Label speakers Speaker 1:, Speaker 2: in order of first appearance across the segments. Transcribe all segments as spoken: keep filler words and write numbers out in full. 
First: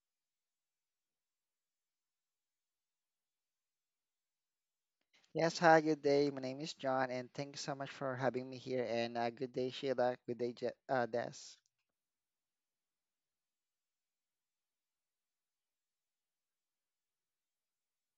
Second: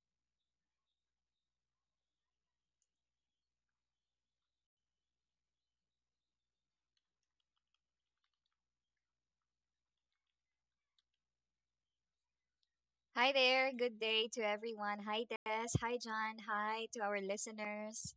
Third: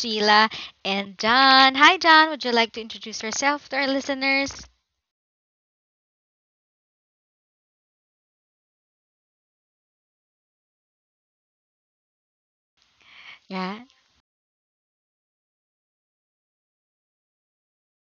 Speaker 1: Sheila and John. Hi, John. Would you like to introduce yourself to our listeners?
Speaker 2: Yes, hi, good day. My name is John, and thank you so much for having me here. And uh, good day, Sheila. Good day, Je- uh, Des.
Speaker 3: Hi there.
Speaker 1: Yeah.
Speaker 3: Good day to everyone. Hi, Des. Hi, John. Hi to our listeners.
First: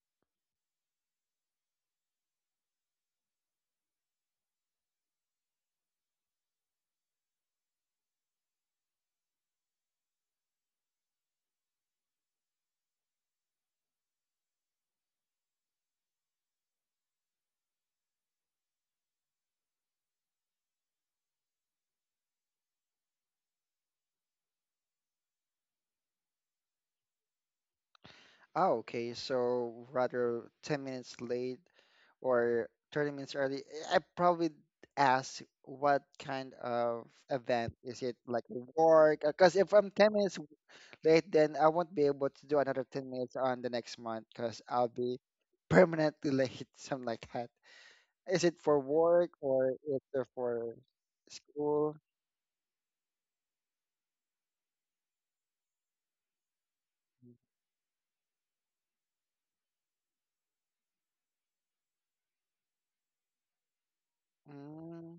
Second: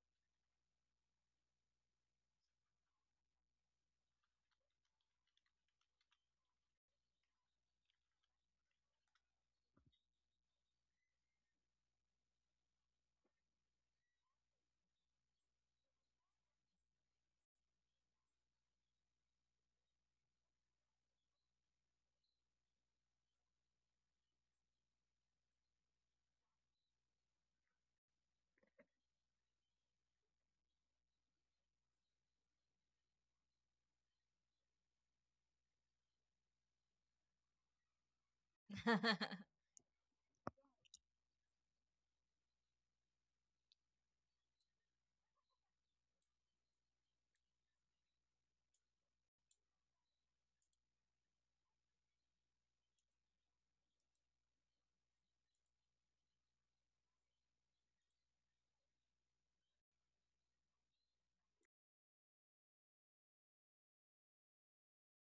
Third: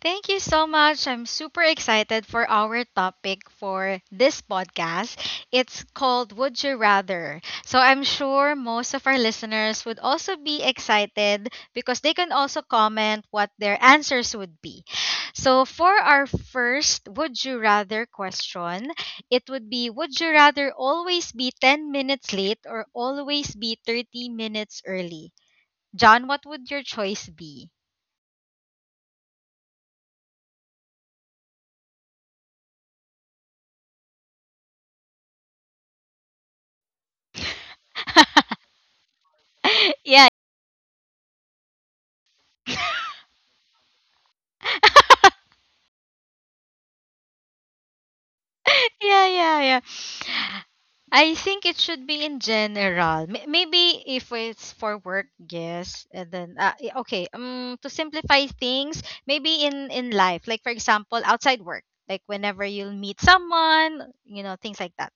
Speaker 1: Thank you so much. I'm super excited for our topic for this podcast. It's called Would You Rather. So I'm sure most of our listeners would also be excited because they can also comment what their answers would be. So for our first Would You Rather question, it would be, would you rather always be ten minutes late or always be thirty minutes early? John, what would your choice be?
Speaker 2: Oh, okay. So rather ten minutes late or thirty minutes early. I probably ask what kind of event is it like work? Because if I'm ten
Speaker 1: Yeah.
Speaker 2: minutes late, then I won't be able to do another ten minutes on the next month because I'll be permanently late, something like that. Is it for
Speaker 1: Yeah,
Speaker 2: work
Speaker 1: yeah,
Speaker 2: or
Speaker 1: yeah.
Speaker 2: is it for
Speaker 1: I think it
Speaker 2: school?
Speaker 1: should be in general. May- Maybe if it's for work, yes, and then uh, y- okay. Um, to simplify things, maybe in in life, like for example, outside work, like whenever you'll meet someone, you know, things like that.
Speaker 2: Mm.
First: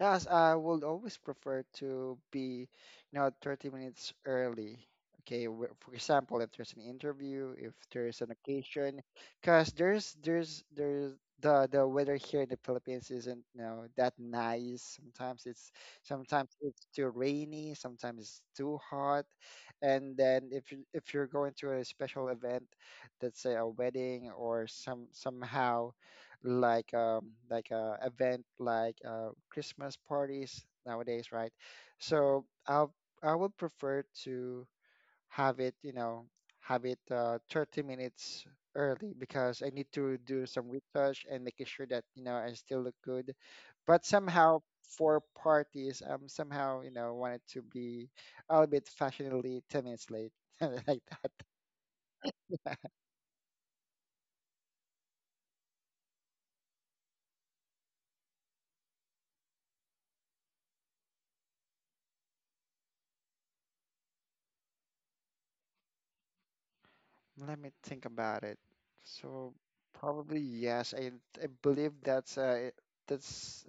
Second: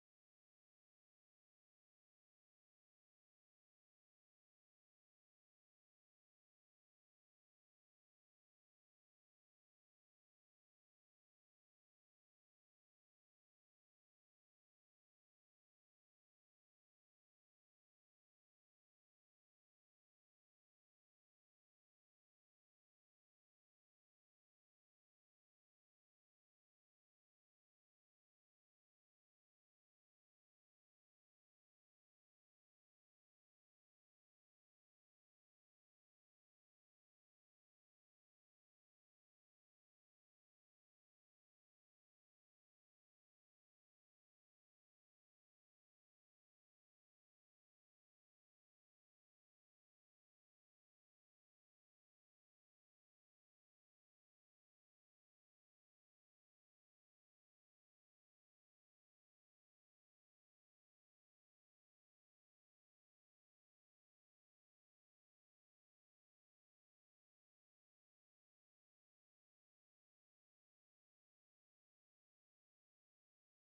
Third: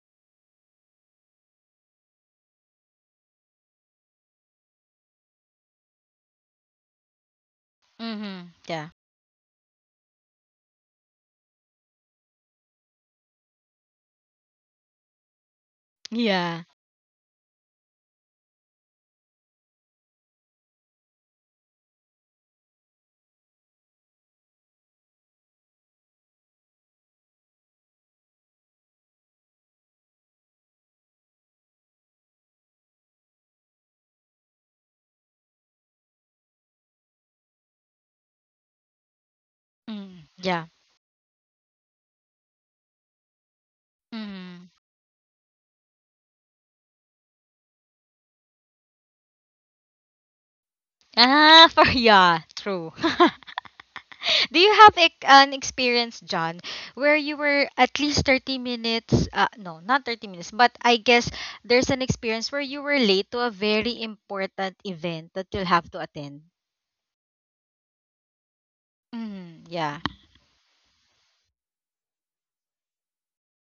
Speaker 2: Yes, I would always prefer to be, you know, thirty minutes early. Okay, wh- for example, if there's an interview, if there's an
Speaker 1: Mm-hmm. Yeah.
Speaker 2: occasion, because there's there's there's the the weather here in the Philippines isn't, you know, that nice. Sometimes it's sometimes
Speaker 1: Yeah.
Speaker 2: it's too rainy, sometimes it's too hot. And then if you if you're going to a special event, let's say a wedding or some somehow like um, like uh, event like uh, Christmas parties nowadays, right? So I'll I would prefer to have it, you know, have it uh, thirty minutes early because I need to
Speaker 1: Mm,
Speaker 2: do
Speaker 1: yeah.
Speaker 2: some research and making sure that you know I still look good. But somehow
Speaker 1: Mm.
Speaker 2: for parties, um, somehow you know wanted to be a little bit fashionably ten minutes late, like that.
Speaker 1: Ah, for yeah, true. Do you have ec- an experience, John, where you were at least thirty minutes, uh, no, not thirty minutes, but I guess there's an experience where you were late to a very important event that you'll have to attend?
Speaker 2: Let me think about it. So
Speaker 1: Mm, yeah.
Speaker 2: probably yes. I I believe that's uh it- that's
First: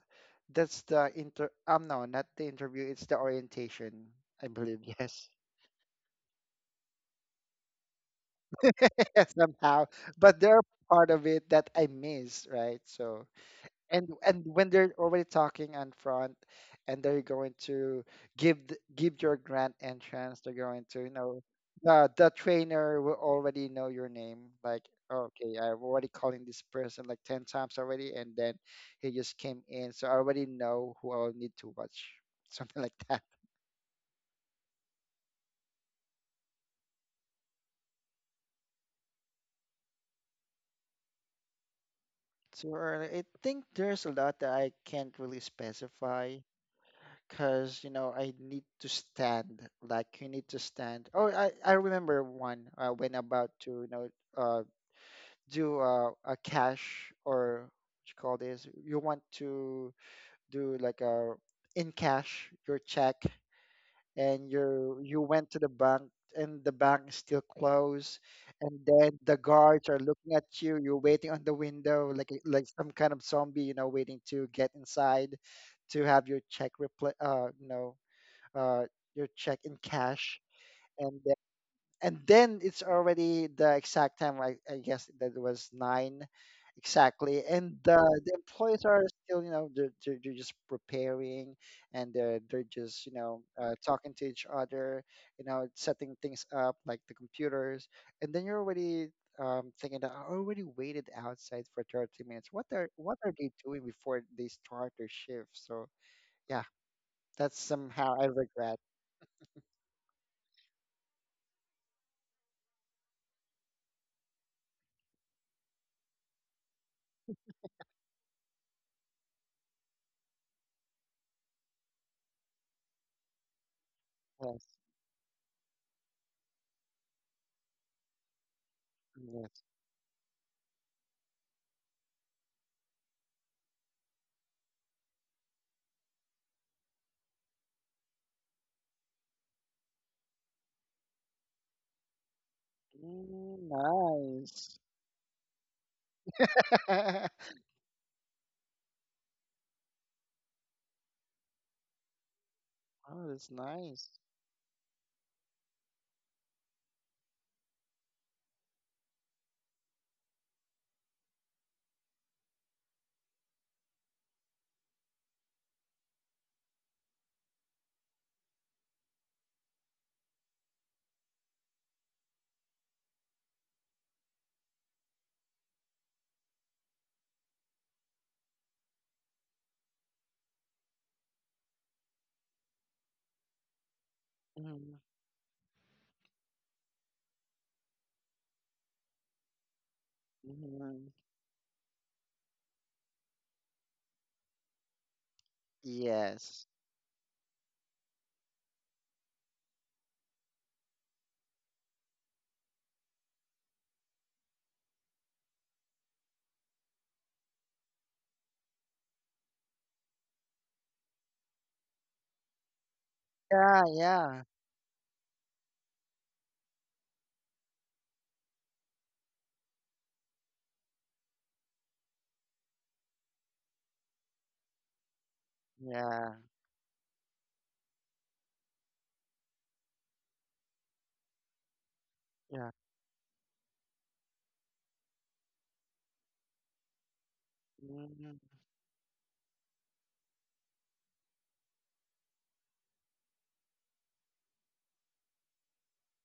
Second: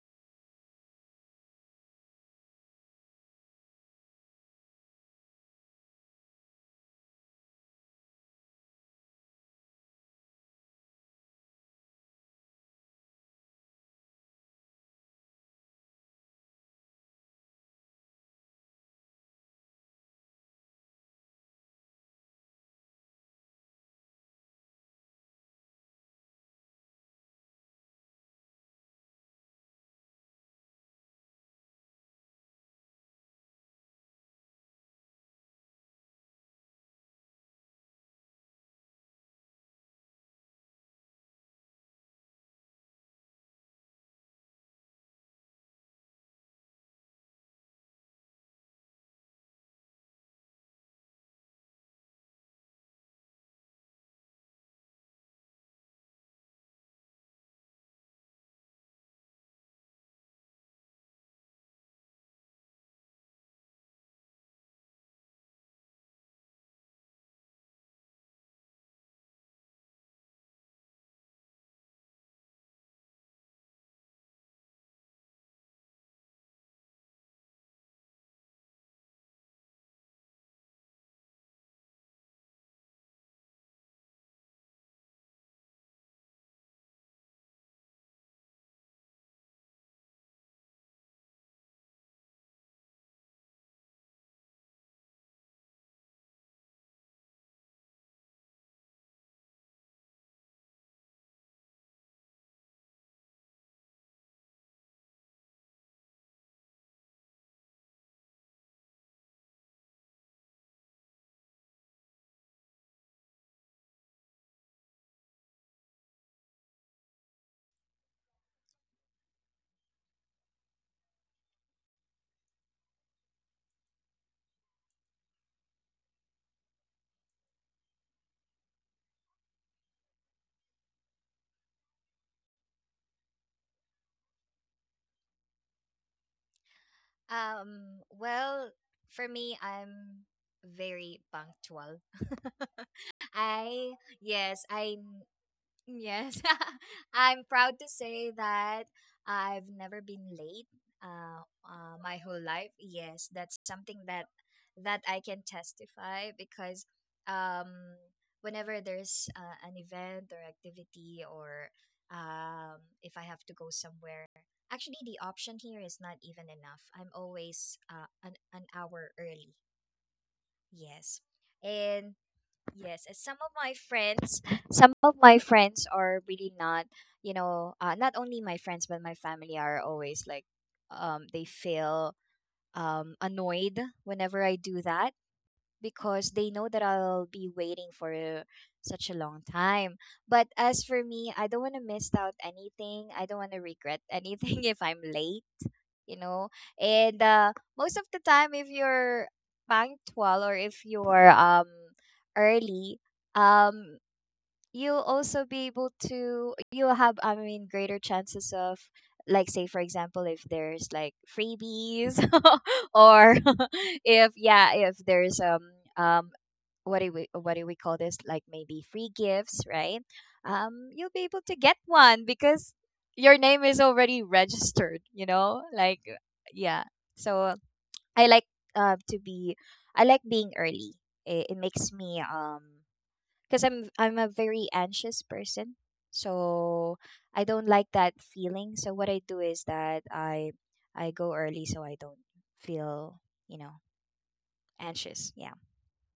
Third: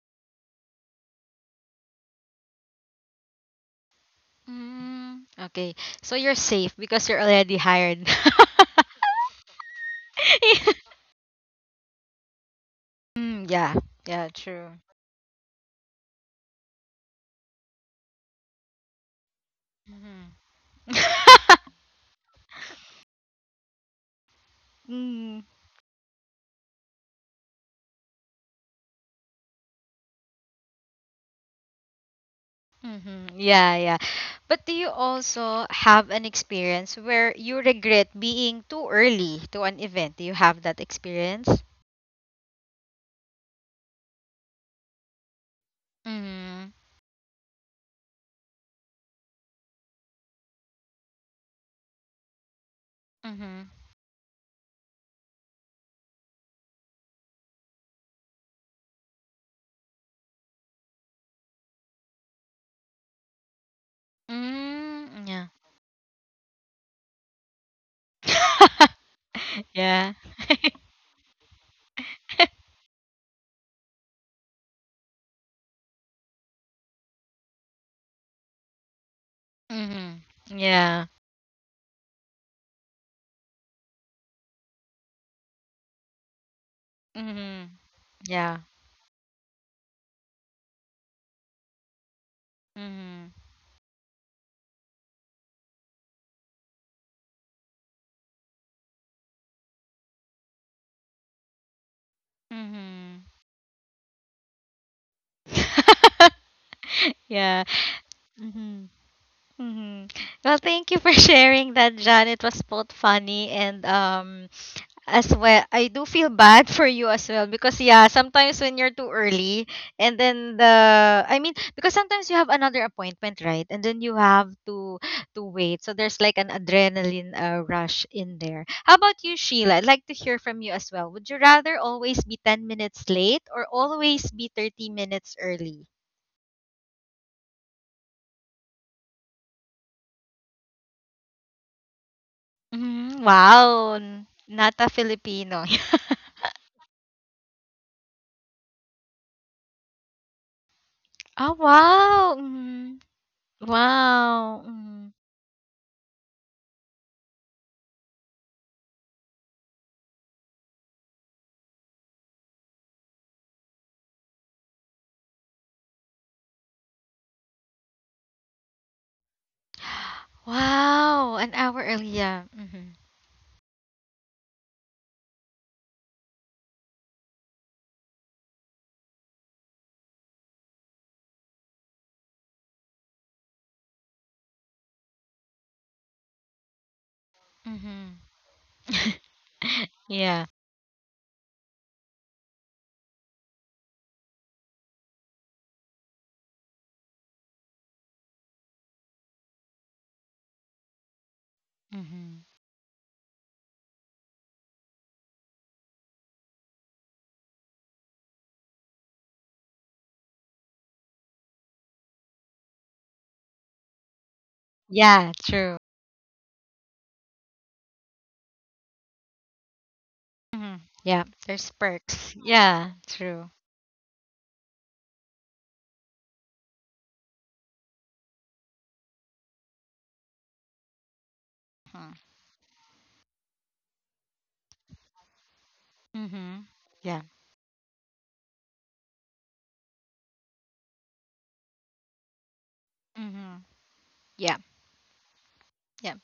Speaker 2: that's the inter um no, not the interview, it's the orientation. I believe
Speaker 1: Mm,
Speaker 2: yes.
Speaker 1: okay. So you're safe because you're already hired.
Speaker 2: Somehow. But they're part of it that I miss, right? So
Speaker 1: Mm, yeah.
Speaker 2: and
Speaker 1: Yeah,
Speaker 2: and when
Speaker 1: true.
Speaker 2: they're already talking in front and they're going to give th- give your grand
Speaker 1: Mhm.
Speaker 2: entrance, they're going to, you know, the the trainer will already know your name, like
Speaker 1: Mm.
Speaker 2: okay, I'm already calling this person like ten times already, and then he just came in, so I already know who I'll need to watch, something like that.
Speaker 1: Mm-hmm. Yeah, yeah. But do you also have an experience where you regret being too early to an event? Do you have that experience?
Speaker 2: So uh, I think there's a lot that I can't really specify
Speaker 1: Mm-hmm.
Speaker 2: because you know I need to stand. Like you need to stand. Oh, I I remember one uh, when about
Speaker 1: Mm-hmm.
Speaker 2: to, you know, uh do uh, a cash or what you call this. You want to do like a in cash your check, and you you
Speaker 1: Mm, yeah.
Speaker 2: went to the bank, and the bank is still closed, and then the guards are
Speaker 1: yeah.
Speaker 2: looking at you, you're waiting on the window like a- like some kind of zombie, you know, waiting to get inside to have your check repli- uh you know uh, your check in cash,
Speaker 1: Mm-hmm. Yeah.
Speaker 2: and then, and then it's already the exact time. I, I guess that was nine exactly,
Speaker 1: Mm-hmm.
Speaker 2: and uh, the
Speaker 1: Yeah.
Speaker 2: employees are still, you know, they're, they're, they're just preparing, and they're they're just, you
Speaker 1: Mm-hmm.
Speaker 2: know, uh, talking to each other, you know, setting things up like the computers, and then you're already. Um, thinking that I already waited outside for thirty minutes. What are what
Speaker 1: Mm-hmm.
Speaker 2: are they doing before they start their shift? So yeah, that's
Speaker 1: yeah.
Speaker 2: somehow I regret.
Speaker 1: Mm-hmm. Mm-hmm. Well, thank you for sharing that, John. It was both funny and um As well, I do feel bad for you as well because yeah, sometimes when you're too early and then the I mean because sometimes you have another appointment, right? And then you have
Speaker 2: Yes.
Speaker 1: to to wait. So there's like an adrenaline uh, rush in there. How about you,
Speaker 2: Mm-hmm.
Speaker 1: Sheila? I'd like to hear from you as well. Would you rather always be ten minutes late or always be thirty minutes early?
Speaker 3: um, Well, for me, I'm very punctual.
Speaker 1: Mm,
Speaker 2: Mm,
Speaker 3: I,
Speaker 1: wow, n-
Speaker 3: yes,
Speaker 1: not
Speaker 2: nice.
Speaker 1: a
Speaker 3: I'm
Speaker 1: Filipino.
Speaker 3: Yes, I'm proud to say that I've never been late uh,
Speaker 1: Ah,
Speaker 3: uh, my
Speaker 1: wow.
Speaker 3: whole life.
Speaker 1: Mm,
Speaker 2: Oh,
Speaker 3: Yes,
Speaker 2: that's
Speaker 3: that's something
Speaker 2: nice.
Speaker 3: that
Speaker 1: wow.
Speaker 3: that I can testify, because um, whenever there's uh, an event or activity, or um, if I have to go somewhere, actually the option here is not even enough. I'm always uh, an an hour early. Yes,
Speaker 1: Wow, an hour early.
Speaker 3: and
Speaker 1: Yeah. Mhm.
Speaker 3: Yes, and some of my friends, some of my friends are really not, you know, uh, not only my friends but my family are always like, um, they feel um annoyed whenever I do
Speaker 2: Mm,
Speaker 3: that, because they know that I'll be waiting for
Speaker 1: Mhm.
Speaker 3: uh, such a long time.
Speaker 1: Yeah.
Speaker 3: But as for
Speaker 2: mhm.
Speaker 3: me, I don't want to miss out anything. I don't want to regret anything if I'm late, you know.
Speaker 2: Yes.
Speaker 3: And uh, most of the time, if you're punctual, or if you're um
Speaker 1: Mhm.
Speaker 3: early, um you'll also be able to you'll have, I mean, greater chances of, like, say, for example, if there's, like, freebies, or
Speaker 2: Yeah,
Speaker 3: if
Speaker 2: yeah,
Speaker 3: yeah, if
Speaker 1: Yeah,
Speaker 3: there's um
Speaker 1: true.
Speaker 3: um what do we what do we call this, like, maybe free gifts, right?
Speaker 1: Mhm.
Speaker 3: Um you'll
Speaker 1: Yeah,
Speaker 3: be able to
Speaker 1: there's
Speaker 3: get
Speaker 1: perks.
Speaker 3: one because
Speaker 1: Yeah,
Speaker 3: your
Speaker 1: true.
Speaker 3: name is already registered, you know like,
Speaker 2: yeah,
Speaker 3: yeah. So, i like uh to be I like being early. It, it makes
Speaker 1: Mhm.
Speaker 3: me,
Speaker 2: yeah.
Speaker 3: um because I'm I'm a very anxious person.
Speaker 1: Mhm.
Speaker 3: So
Speaker 1: Yeah.
Speaker 3: I don't like that
Speaker 2: Mm,
Speaker 3: feeling. So, what I do is that I I go early, so I don't feel,
Speaker 1: Mhm.
Speaker 3: you know,
Speaker 1: Yeah.
Speaker 3: anxious. Yeah.
Speaker 1: Yeah.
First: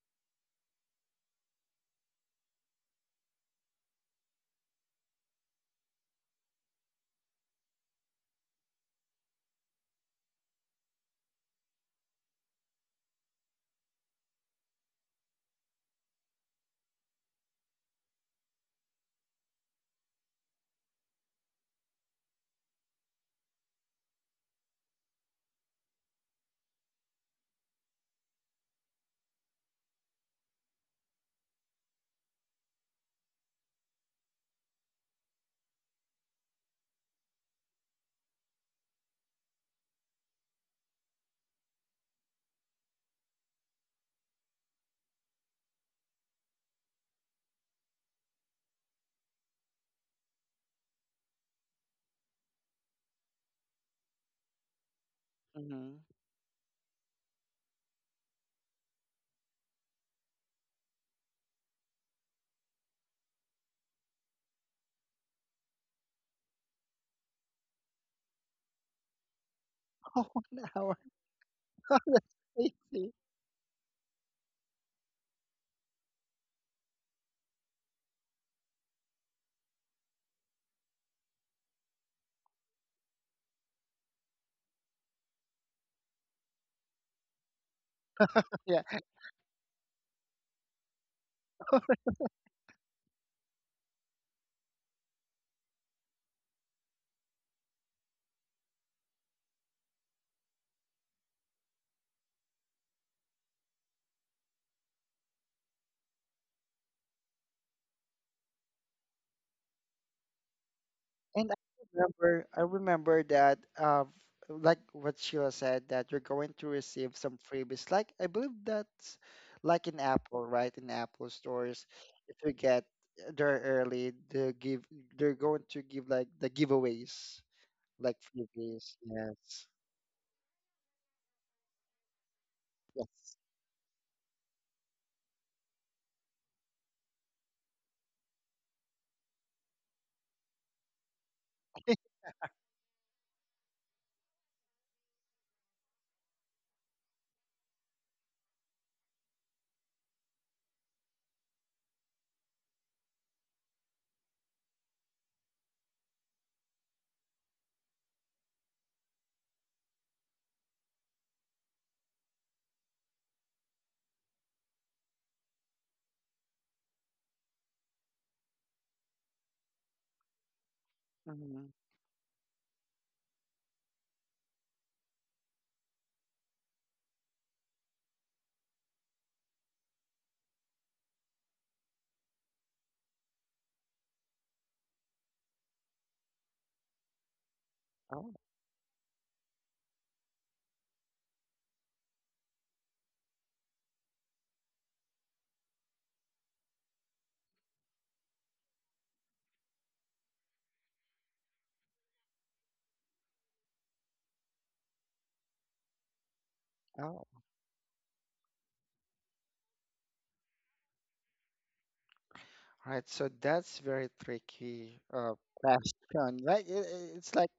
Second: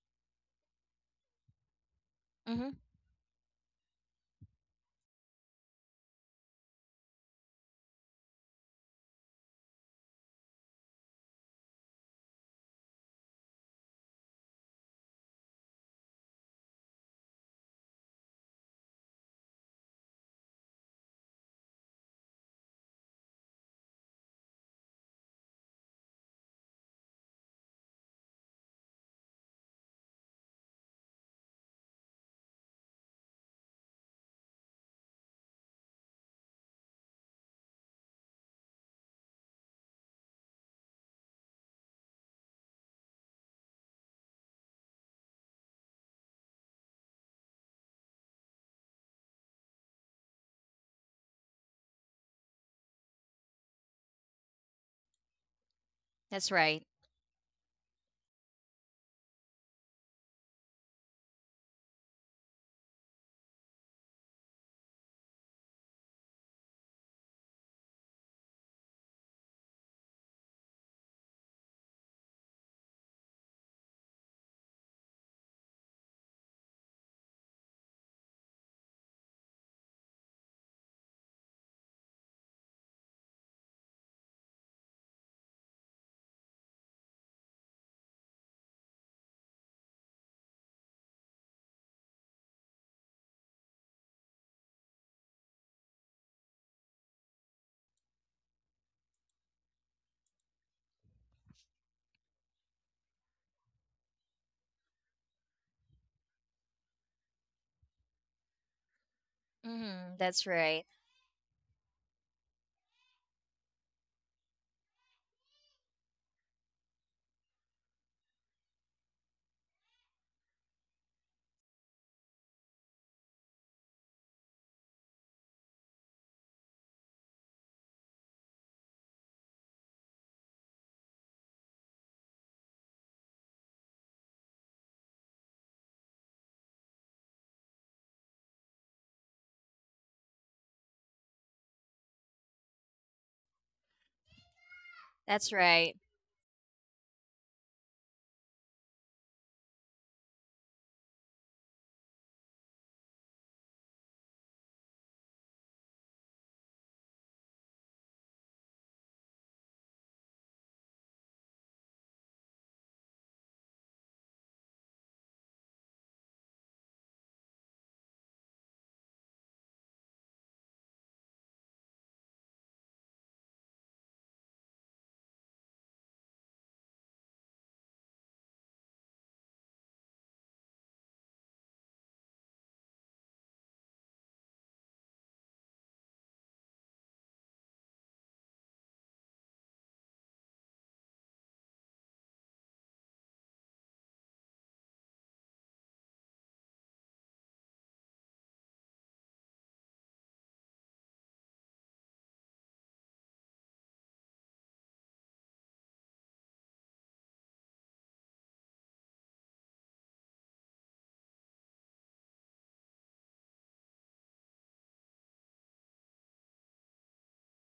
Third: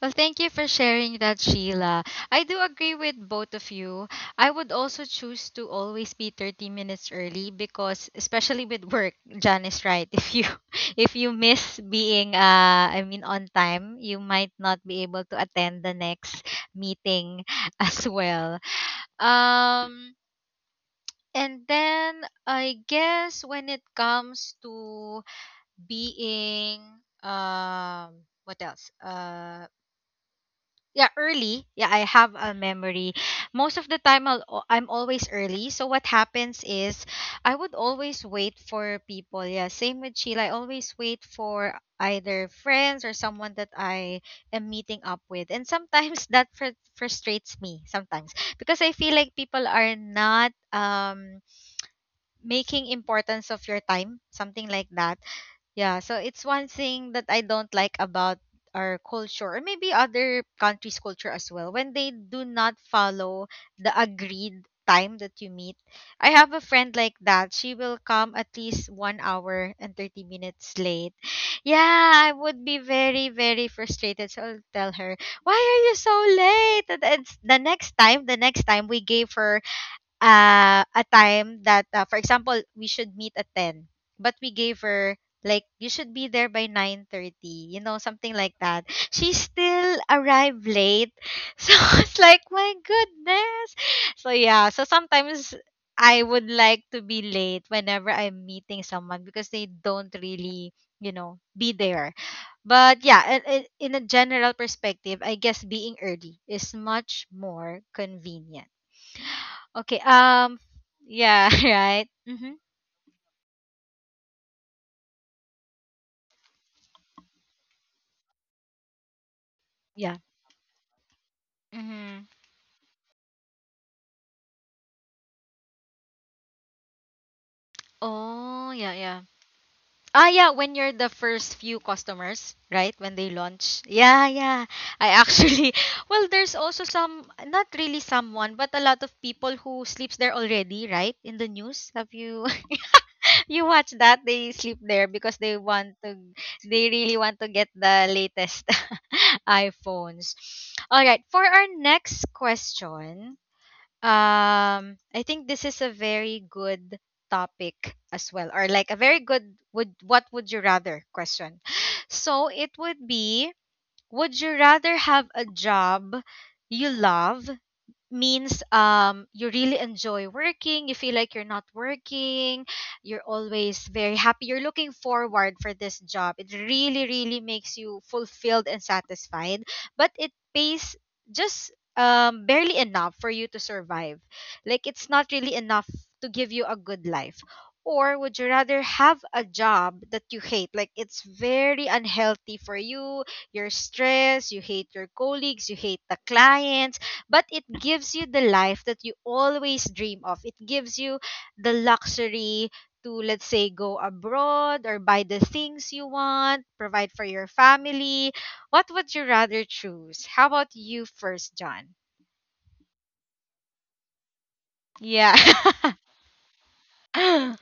Speaker 1: Well, thank you for sharing that, Sheila. I do
Speaker 3: Mhm.
Speaker 1: agree with both of you. I would also choose to always be thirty minutes early because especially with work, Jan is right. If you if you miss being uh I mean on time, you might not be able to attend the next meeting as well. Um and then I guess when it comes to being um what else? Uh yeah, early. Yeah, I have a memory. Most of the time I'll, al- I'm always early, so what happens is I would always wait for people. Yeah, same with Sheila, I always wait for either friends or someone that I am meeting up with, and sometimes that fr- frustrates me sometimes because I feel like people are not um making importance of your time, something like that. Yeah,
Speaker 2: hmm.
Speaker 1: so it's
Speaker 3: That's
Speaker 1: one
Speaker 3: right.
Speaker 1: thing that I don't like about our culture, or maybe other countries' culture as well, when they do not follow the agreed time that you meet. I have a friend like that. She will come at least one hour and thirty
Speaker 2: Oh, one
Speaker 1: minutes
Speaker 2: hour.
Speaker 1: late. Yeah,
Speaker 2: That's
Speaker 1: I would be
Speaker 2: crazy.
Speaker 1: very, very frustrated. So I'll tell her, why are you so late? And it's the next time, the next time we gave her uh, a time that, uh, for example, we should meet at ten, but we gave her like you should be there by nine thirty, you know, something like that.
Speaker 2: Yeah.
Speaker 1: She still arrived late. So it's like, my goodness. So yeah, so sometimes I would like to be late whenever I'm meeting someone because they don't really, you know, be there. But yeah, i- i- in a general perspective, I guess being early is much more convenient. Okay.
Speaker 3: Mhm. That's
Speaker 1: Um.
Speaker 3: right.
Speaker 1: Yeah.
Speaker 2: And I
Speaker 1: Right.
Speaker 2: remember,
Speaker 1: Mm-hmm.
Speaker 2: I remember that, uh, like what Sheila said, that you're going to receive some freebies. Like, I believe that's like in
Speaker 1: Yeah.
Speaker 2: Apple, right? In Apple stores,
Speaker 1: Mm-hmm.
Speaker 2: if you get there early, they give, they're going to give like the giveaways. Like
Speaker 1: Oh. Yeah.
Speaker 2: freebies,
Speaker 1: Yeah.
Speaker 2: yes.
Speaker 1: Ah. Yeah. When you're the first few customers, right? When they
Speaker 2: Yes.
Speaker 1: launch. Yeah. Yeah. I actually. Well, there's also some. Not really someone, but a lot of people who sleeps there already, right? In the news, have you you watch that? They sleep there because
Speaker 3: That's
Speaker 1: they
Speaker 3: right.
Speaker 1: want to. They really want to get the latest iPhones. All right. For our next question. Um, I think this is a very good topic as well, or like a very good would what would you rather question. So it would be, would you rather have a job you love, means um you really enjoy working, you feel like you're not
Speaker 2: Hmm.
Speaker 1: working, you're always very happy, you're looking forward for this job, it really really makes you fulfilled and satisfied, but it pays just um barely enough for you to survive, like it's not really enough to give you a good life? Or
Speaker 2: Oh,
Speaker 1: would you rather have a job that you hate, like it's very unhealthy for you, you're stressed, you hate your colleagues, you hate the clients, but it gives you the life that you always dream of. It gives you the luxury to, let's say, go abroad or buy the things you want, provide for
Speaker 2: oh.
Speaker 1: your family. What would you rather choose? How about you first, John?
Speaker 2: Right. So that's very tricky
Speaker 1: Yeah.
Speaker 2: uh question. Like it, it- it's like
Speaker 1: yeah.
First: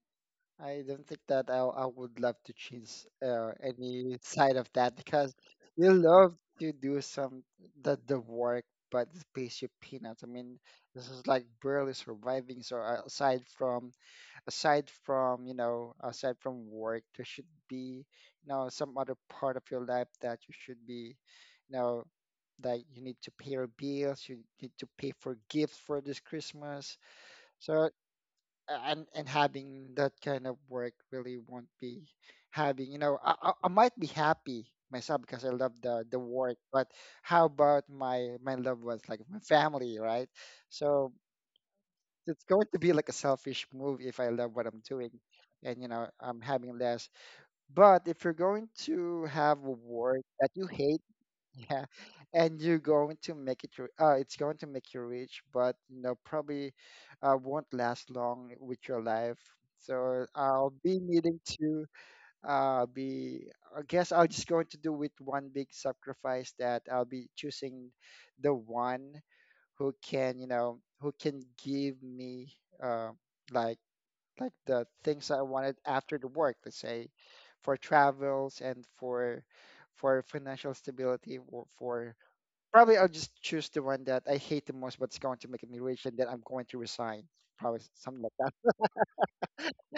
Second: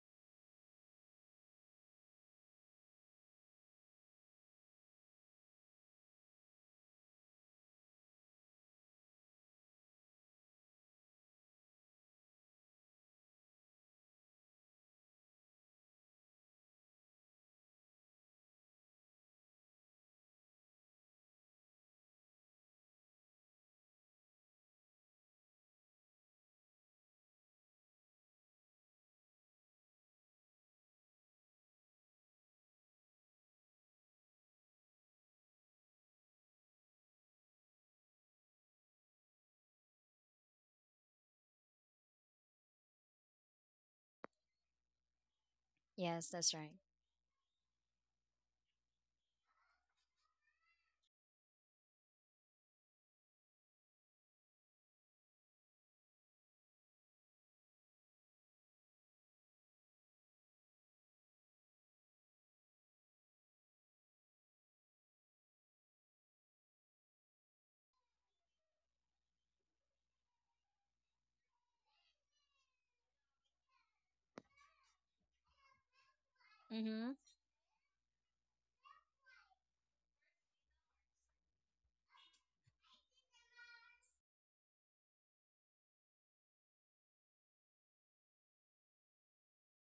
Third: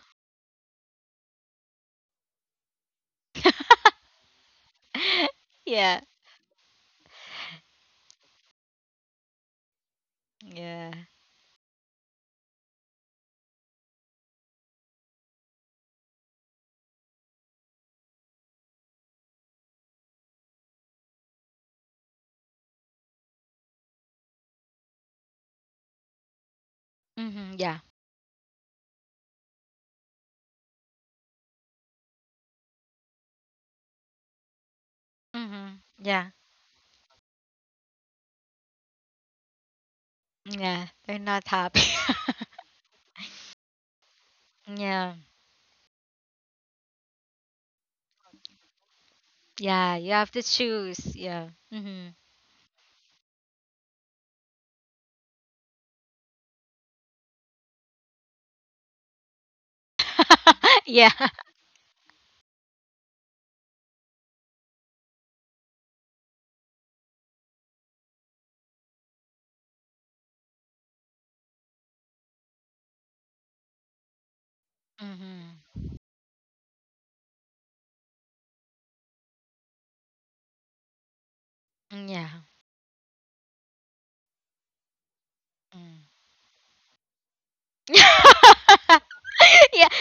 Speaker 2: I don't think that I I would love to choose uh, any side of that, because you love to do some the the work, but it pays you peanuts. I mean,
Speaker 1: Yeah.
Speaker 2: this is like barely surviving. So uh, aside from aside from, you know, aside from work, there should be, you know, some other part of your life that you should be, you know, like you need to pay your bills, you need to pay for gifts for this Christmas.
Speaker 1: Mm-hmm, yeah.
Speaker 2: So and and having that kind of work really won't be having, you know, i i, I might be happy myself because I love
Speaker 1: Mm-hmm,
Speaker 2: the the
Speaker 1: yeah.
Speaker 2: work, but how about my my loved ones, like my family, right?
Speaker 1: Yeah.
Speaker 2: So
Speaker 1: They're not happy.
Speaker 2: it's going to be like a selfish move if I love what I'm doing
Speaker 1: yeah.
Speaker 2: and you know
Speaker 3: Yes,
Speaker 2: I'm
Speaker 3: that's right.
Speaker 2: having less. But if you're going to have a
Speaker 1: Yeah. You
Speaker 2: work
Speaker 1: have to
Speaker 2: that you hate,
Speaker 1: choose. Yeah.
Speaker 2: yeah,
Speaker 1: Mm-hmm.
Speaker 2: and you're going to make it, ri- uh, it's going to make you rich, but you know probably uh, won't last long with your life. So I'll be
Speaker 1: yeah.
Speaker 2: needing to uh, be. I guess I'll just going to do with one big sacrifice that I'll be choosing the one who can, you know, who can give me uh, like like the things I wanted
Speaker 1: Mm-hmm.
Speaker 2: after the work, let's say,
Speaker 3: Mhm.
Speaker 2: for travels and for for financial stability or for
Speaker 1: Yeah.
Speaker 2: probably I'll just choose the one that I hate the most, but it's going to make me
Speaker 1: Mm.
Speaker 2: rich and then I'm going to resign. Probably s- something like
Speaker 1: Yeah,
Speaker 2: that.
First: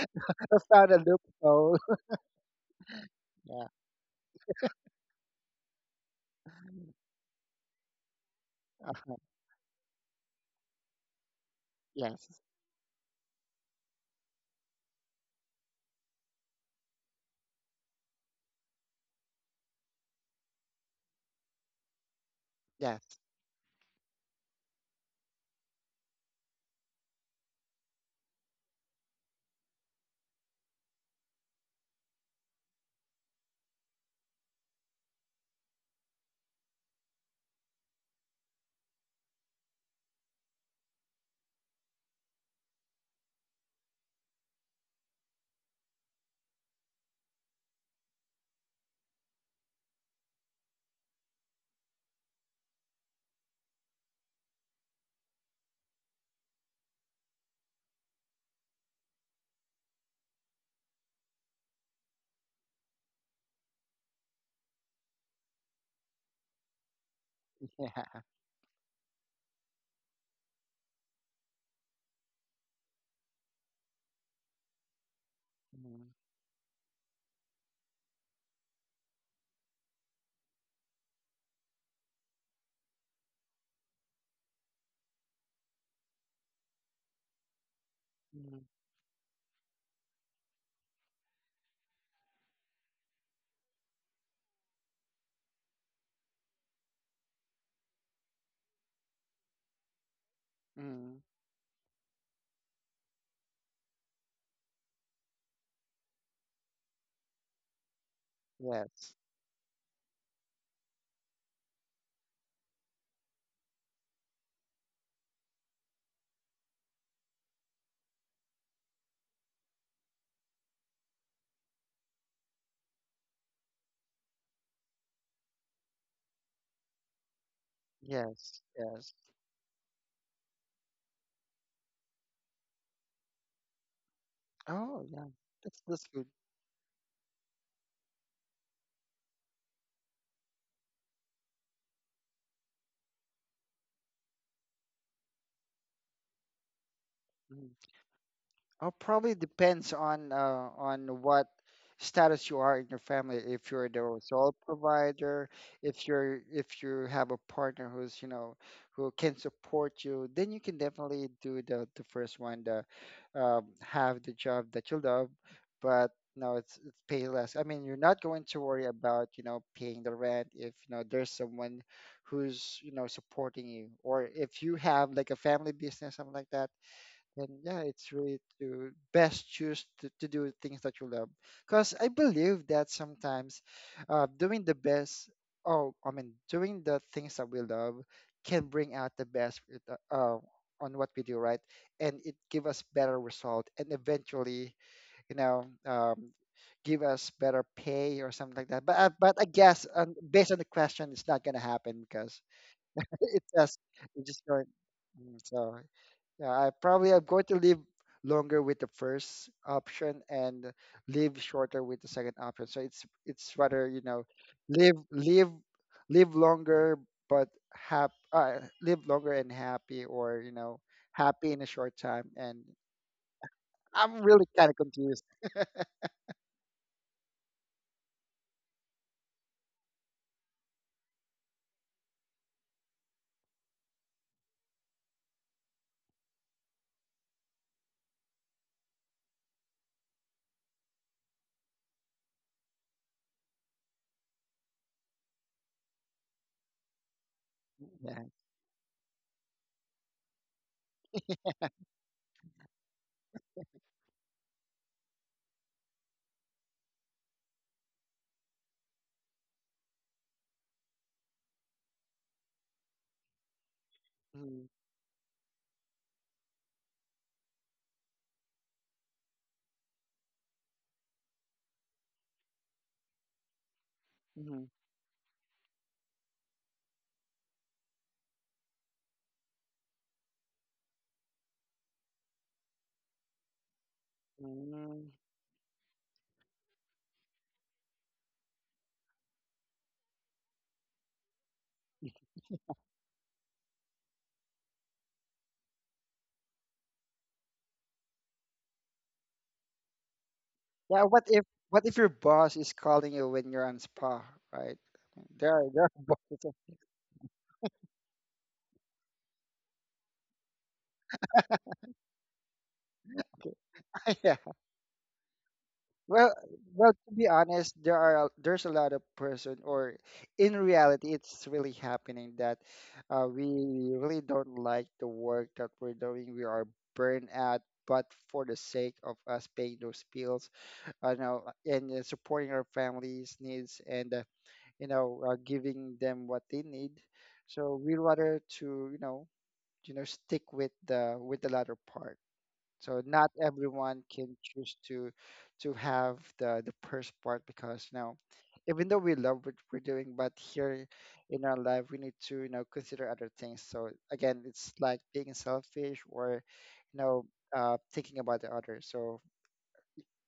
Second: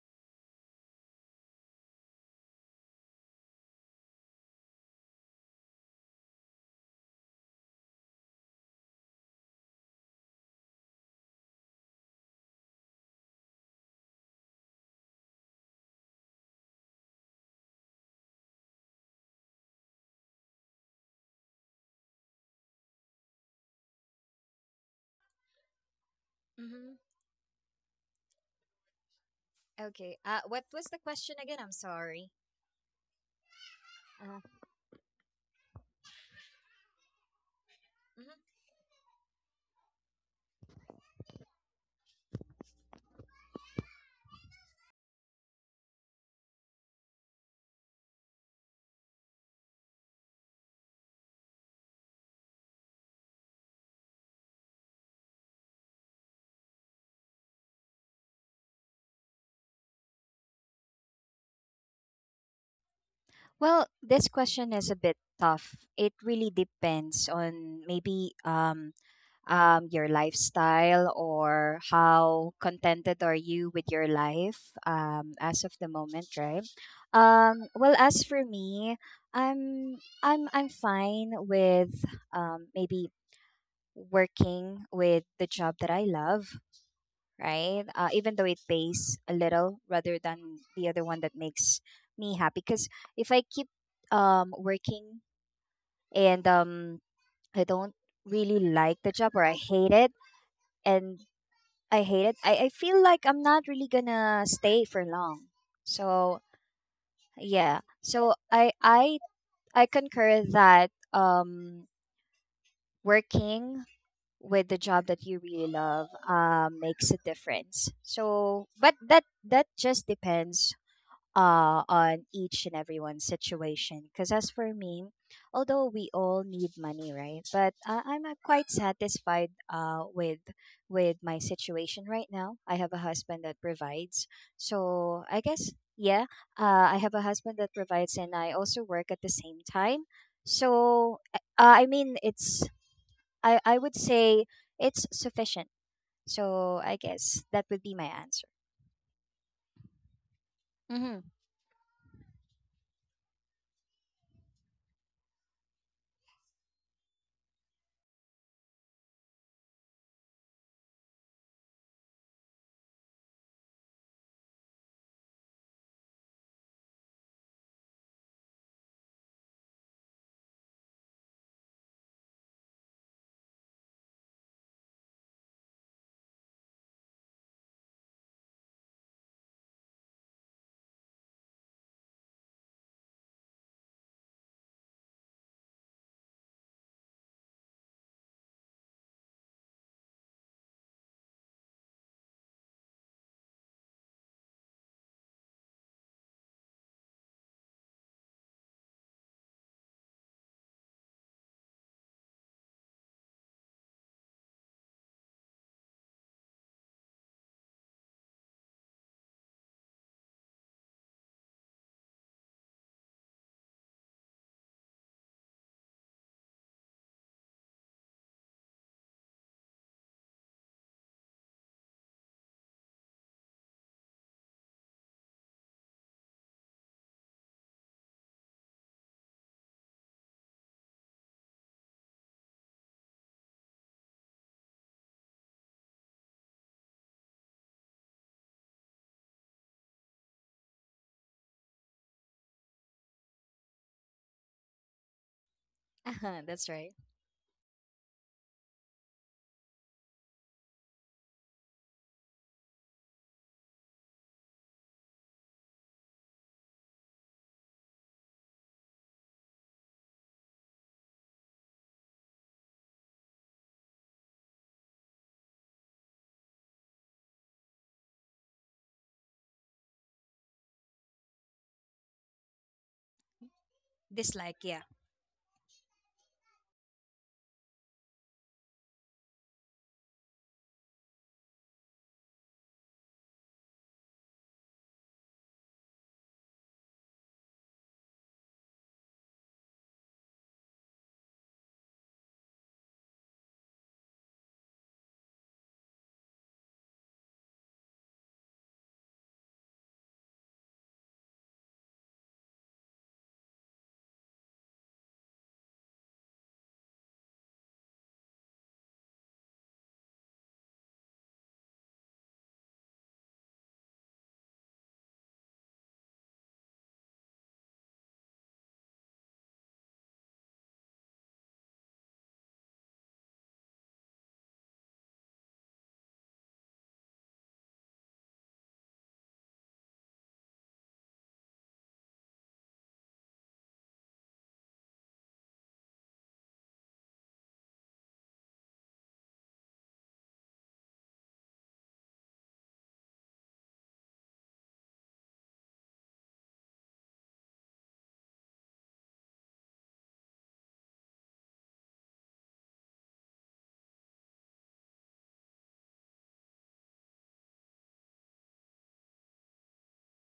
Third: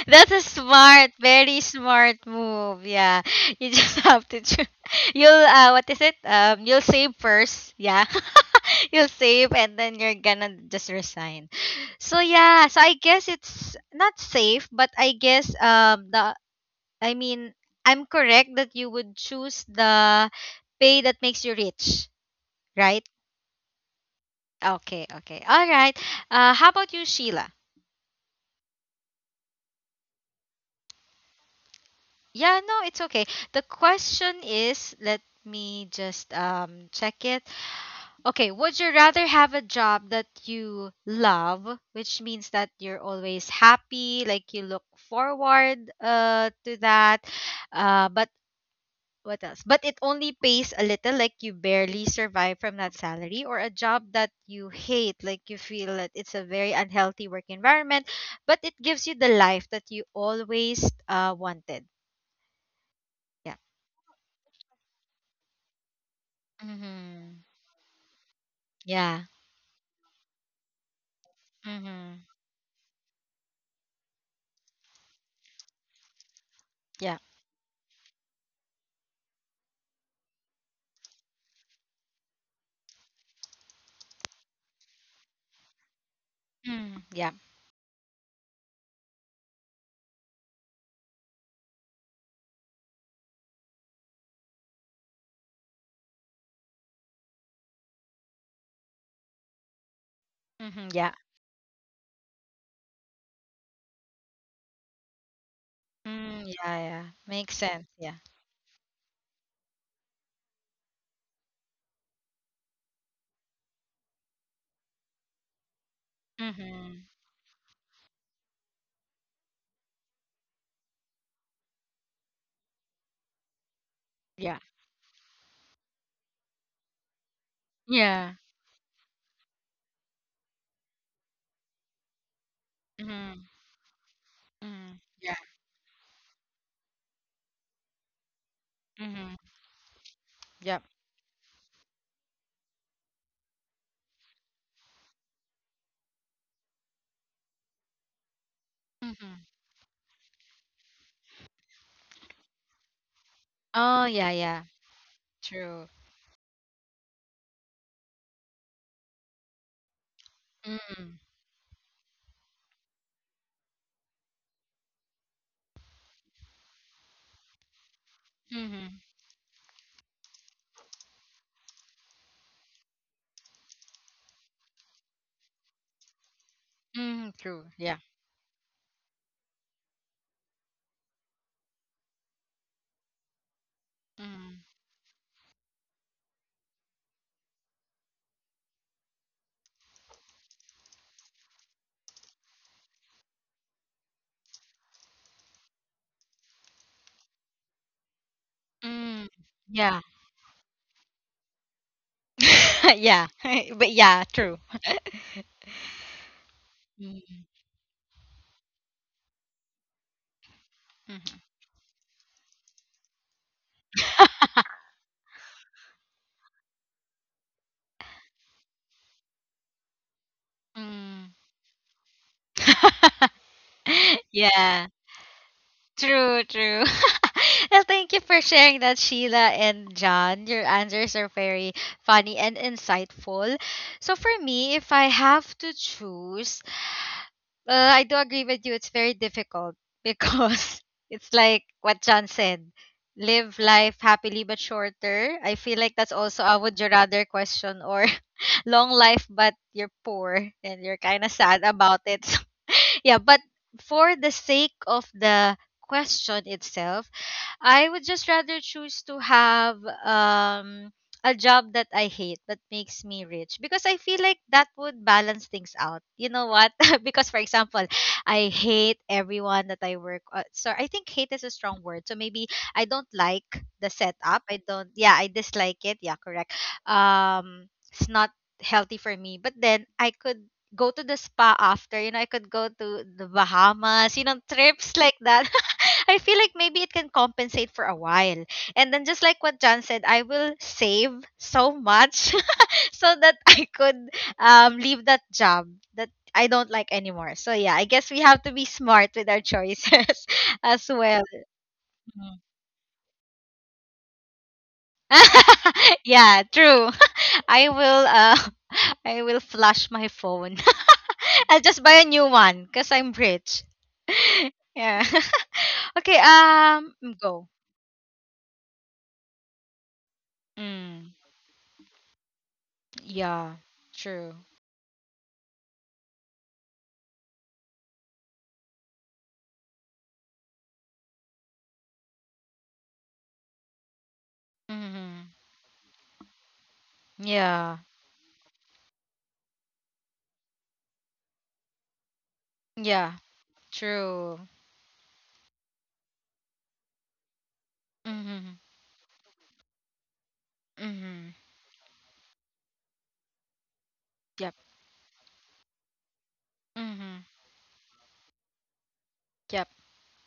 Speaker 1: that's a
Speaker 2: I found a
Speaker 1: smart, very
Speaker 2: loophole.
Speaker 1: smart move. Yeah,
Speaker 2: Yeah.
Speaker 1: you just have to. Tr- you'll uh, what is it? Um, you'll save first. Yeah, you'll
Speaker 2: uh,
Speaker 1: save and then you're gonna just resign. So
Speaker 2: yes.
Speaker 1: yeah, so I guess it's not safe, but I guess um the I mean I'm correct that you would choose the pay that makes you rich, right?
Speaker 2: Yes.
Speaker 1: Okay, okay, all right. Uh, how
Speaker 3: Mhm.
Speaker 1: about you, Sheila?
Speaker 3: Okay. Uh what was the question again? I'm sorry.
Speaker 1: Yeah, no, it's okay. The
Speaker 3: Uh,
Speaker 1: question is, let me just um check it.
Speaker 3: mhm.
Speaker 1: Okay, would you rather have a job that you love, which means that you're always happy, like you look forward uh to that, uh but what else? But it only pays a little, like you barely survive from that salary, or a job that you hate, like you feel that it's a very unhealthy work environment, but it gives you the life that you always uh wanted. Yeah.
Speaker 3: Well, this question is a bit tough. It really depends
Speaker 1: Mm-hmm.
Speaker 3: on,
Speaker 2: Yeah.
Speaker 3: maybe, um
Speaker 1: Yeah.
Speaker 3: um, your lifestyle, or
Speaker 1: Mhm.
Speaker 3: how contented are you with your life, um, as of the
Speaker 2: Mm,
Speaker 3: moment, right?
Speaker 1: Yeah.
Speaker 3: Um, well, as for me, I'm I'm I'm fine with, um, maybe, working with the job that I love,
Speaker 1: Mm. Yeah.
Speaker 3: right? Uh, even though
Speaker 2: mm,
Speaker 3: it pays a little, rather than the other one that makes me happy. Because if I keep um, working, and um, I don't really like the job, or I hate it,
Speaker 1: Mhm. Yeah.
Speaker 2: mm.
Speaker 3: and I hate it. I, I feel like I'm not really gonna stay for long. So,
Speaker 1: Mm. Yeah. Yeah. Makes
Speaker 3: yeah.
Speaker 1: sense. Yeah.
Speaker 3: So, I
Speaker 2: Yes.
Speaker 3: I I concur that, um working with the job that you really love, um
Speaker 1: Mhm.
Speaker 3: makes a difference. So, but that that just depends, uh, on each and everyone's situation. Because as
Speaker 1: Yeah.
Speaker 3: for me, although we all need money, right? But uh, I'm, uh,
Speaker 1: Yeah.
Speaker 2: Yes.
Speaker 3: quite
Speaker 2: Yes.
Speaker 3: satisfied, uh, with with my situation right now. I have a husband
Speaker 1: Mhm.
Speaker 3: that provides,
Speaker 1: Mhm.
Speaker 2: Oh, yeah.
Speaker 3: so
Speaker 1: Yeah.
Speaker 3: I guess,
Speaker 2: That's that's
Speaker 3: yeah,
Speaker 2: good.
Speaker 3: uh, I have a husband that provides, and I also work at the
Speaker 1: Mhm.
Speaker 3: same time.
Speaker 1: Yep.
Speaker 3: So, eh, uh, I mean, it's I I would say it's sufficient. So I guess that
Speaker 2: Mm-hmm.
Speaker 3: would be my answer.
Speaker 2: Oh, probably
Speaker 1: Mhm.
Speaker 2: depends on uh, on what status you are in your family. If you're
Speaker 1: Oh
Speaker 2: the
Speaker 1: yeah.
Speaker 2: sole
Speaker 1: Yeah.
Speaker 2: provider,
Speaker 1: True.
Speaker 2: if you're if you have a partner who's, you know, who can support you, then you can
Speaker 1: Mm.
Speaker 2: definitely do the the first one. The um, have the job that you love, but no, it's it's pay less. I mean, you're not going to worry
Speaker 1: Mhm.
Speaker 2: about you know paying the rent if you know there's someone who's you know supporting you, or if you have like a family business, something like that.
Speaker 1: Mm.
Speaker 2: And
Speaker 1: True.
Speaker 2: yeah,
Speaker 1: Yeah.
Speaker 2: it's really to best choose to, to do things that you love. Because I believe that sometimes uh,
Speaker 1: Mm.
Speaker 2: doing the best, oh, I mean, doing the things that we love can bring out the best with, uh, uh, on what we do, right? And it give us better result, and eventually, you know, um, give us better pay or something like that. But, uh,
Speaker 1: Mm.
Speaker 2: but I guess
Speaker 1: Yeah.
Speaker 2: um, based on the question, it's not going to happen because
Speaker 1: yeah.
Speaker 2: it just,
Speaker 1: But
Speaker 2: it
Speaker 1: yeah.
Speaker 2: just
Speaker 1: True.
Speaker 2: going, mm, so yeah, I probably I'm going
Speaker 1: Mm.
Speaker 2: to live longer with the first option and live
Speaker 1: Mhm.
Speaker 2: shorter with the second option. So it's it's rather, you know, live live live longer but hap uh, live longer and happy or, you know,
Speaker 1: Mm.
Speaker 2: happy in a short time, and I'm really kind of
Speaker 1: yeah.
Speaker 2: confused.
Speaker 1: True, true. Well, thank you for sharing that, Sheila and John. Your answers are very funny and insightful. So, for me, if I have to choose, uh, I do agree with you, it's very difficult because it's like what John said, live life happily but shorter. I feel like that's
Speaker 3: Mm-hmm.
Speaker 1: also a
Speaker 3: That's
Speaker 1: would you
Speaker 3: right.
Speaker 1: rather question, or
Speaker 2: Yeah.
Speaker 1: long life but you're poor and you're kind of sad about it. Yeah, but for the sake of the question itself, I would just rather choose to have um a job that I hate but makes me rich because I feel like
Speaker 2: Mhm,
Speaker 1: that would balance things out. You know what? Because for example, I hate everyone that I work uh, so I think hate is a strong word. So maybe I don't like the setup.
Speaker 3: Dislike,
Speaker 1: I
Speaker 2: mhm,
Speaker 3: yeah.
Speaker 1: don't Yeah, I dislike it. Yeah, correct. Um it's not healthy for me. But then I could go to the spa after, you know, I could go to the Bahamas, you know, trips
Speaker 2: mm.
Speaker 1: like that. I feel like maybe it can compensate for a while. And then just like what John said, I will save so much so that I could um leave that job that I don't like anymore. So yeah, I guess we have to be smart with our choices as
Speaker 2: Yeah, what
Speaker 1: well.
Speaker 2: if what if your
Speaker 1: Mm.
Speaker 2: boss is calling you when you're on spa, right? There are there are
Speaker 1: Yeah,
Speaker 2: bosses.
Speaker 1: true. I will uh I will flush my phone. I'll just buy a new one because I'm rich. yeah. Okay,
Speaker 2: Well, well,
Speaker 1: um
Speaker 2: to be
Speaker 1: go.
Speaker 2: honest, there are uh, there's a lot of person, or in reality,
Speaker 1: Mm.
Speaker 2: it's really happening that uh,
Speaker 1: Yeah,
Speaker 2: we really
Speaker 1: true.
Speaker 2: don't like the work that we're doing. We are burned out, but for the sake of us paying those bills, uh, you know, and uh, supporting our families' needs, and uh, you know, uh,
Speaker 1: Hmm.
Speaker 2: giving them what they need. So
Speaker 1: Yeah,
Speaker 2: we rather to, you know, you know, stick with the with the latter part. So
Speaker 1: yeah,
Speaker 2: not everyone can
Speaker 1: true.
Speaker 2: choose to to have the the first part because you know,
Speaker 1: Hmm.
Speaker 2: even though we love what we're doing, but here
Speaker 1: Hmm.
Speaker 2: in our life we need to you know consider other things. So again,
Speaker 1: Yep.
Speaker 2: it's like being selfish or you
Speaker 1: Hmm.
Speaker 2: know uh, thinking about the other. So
Speaker 1: Yep.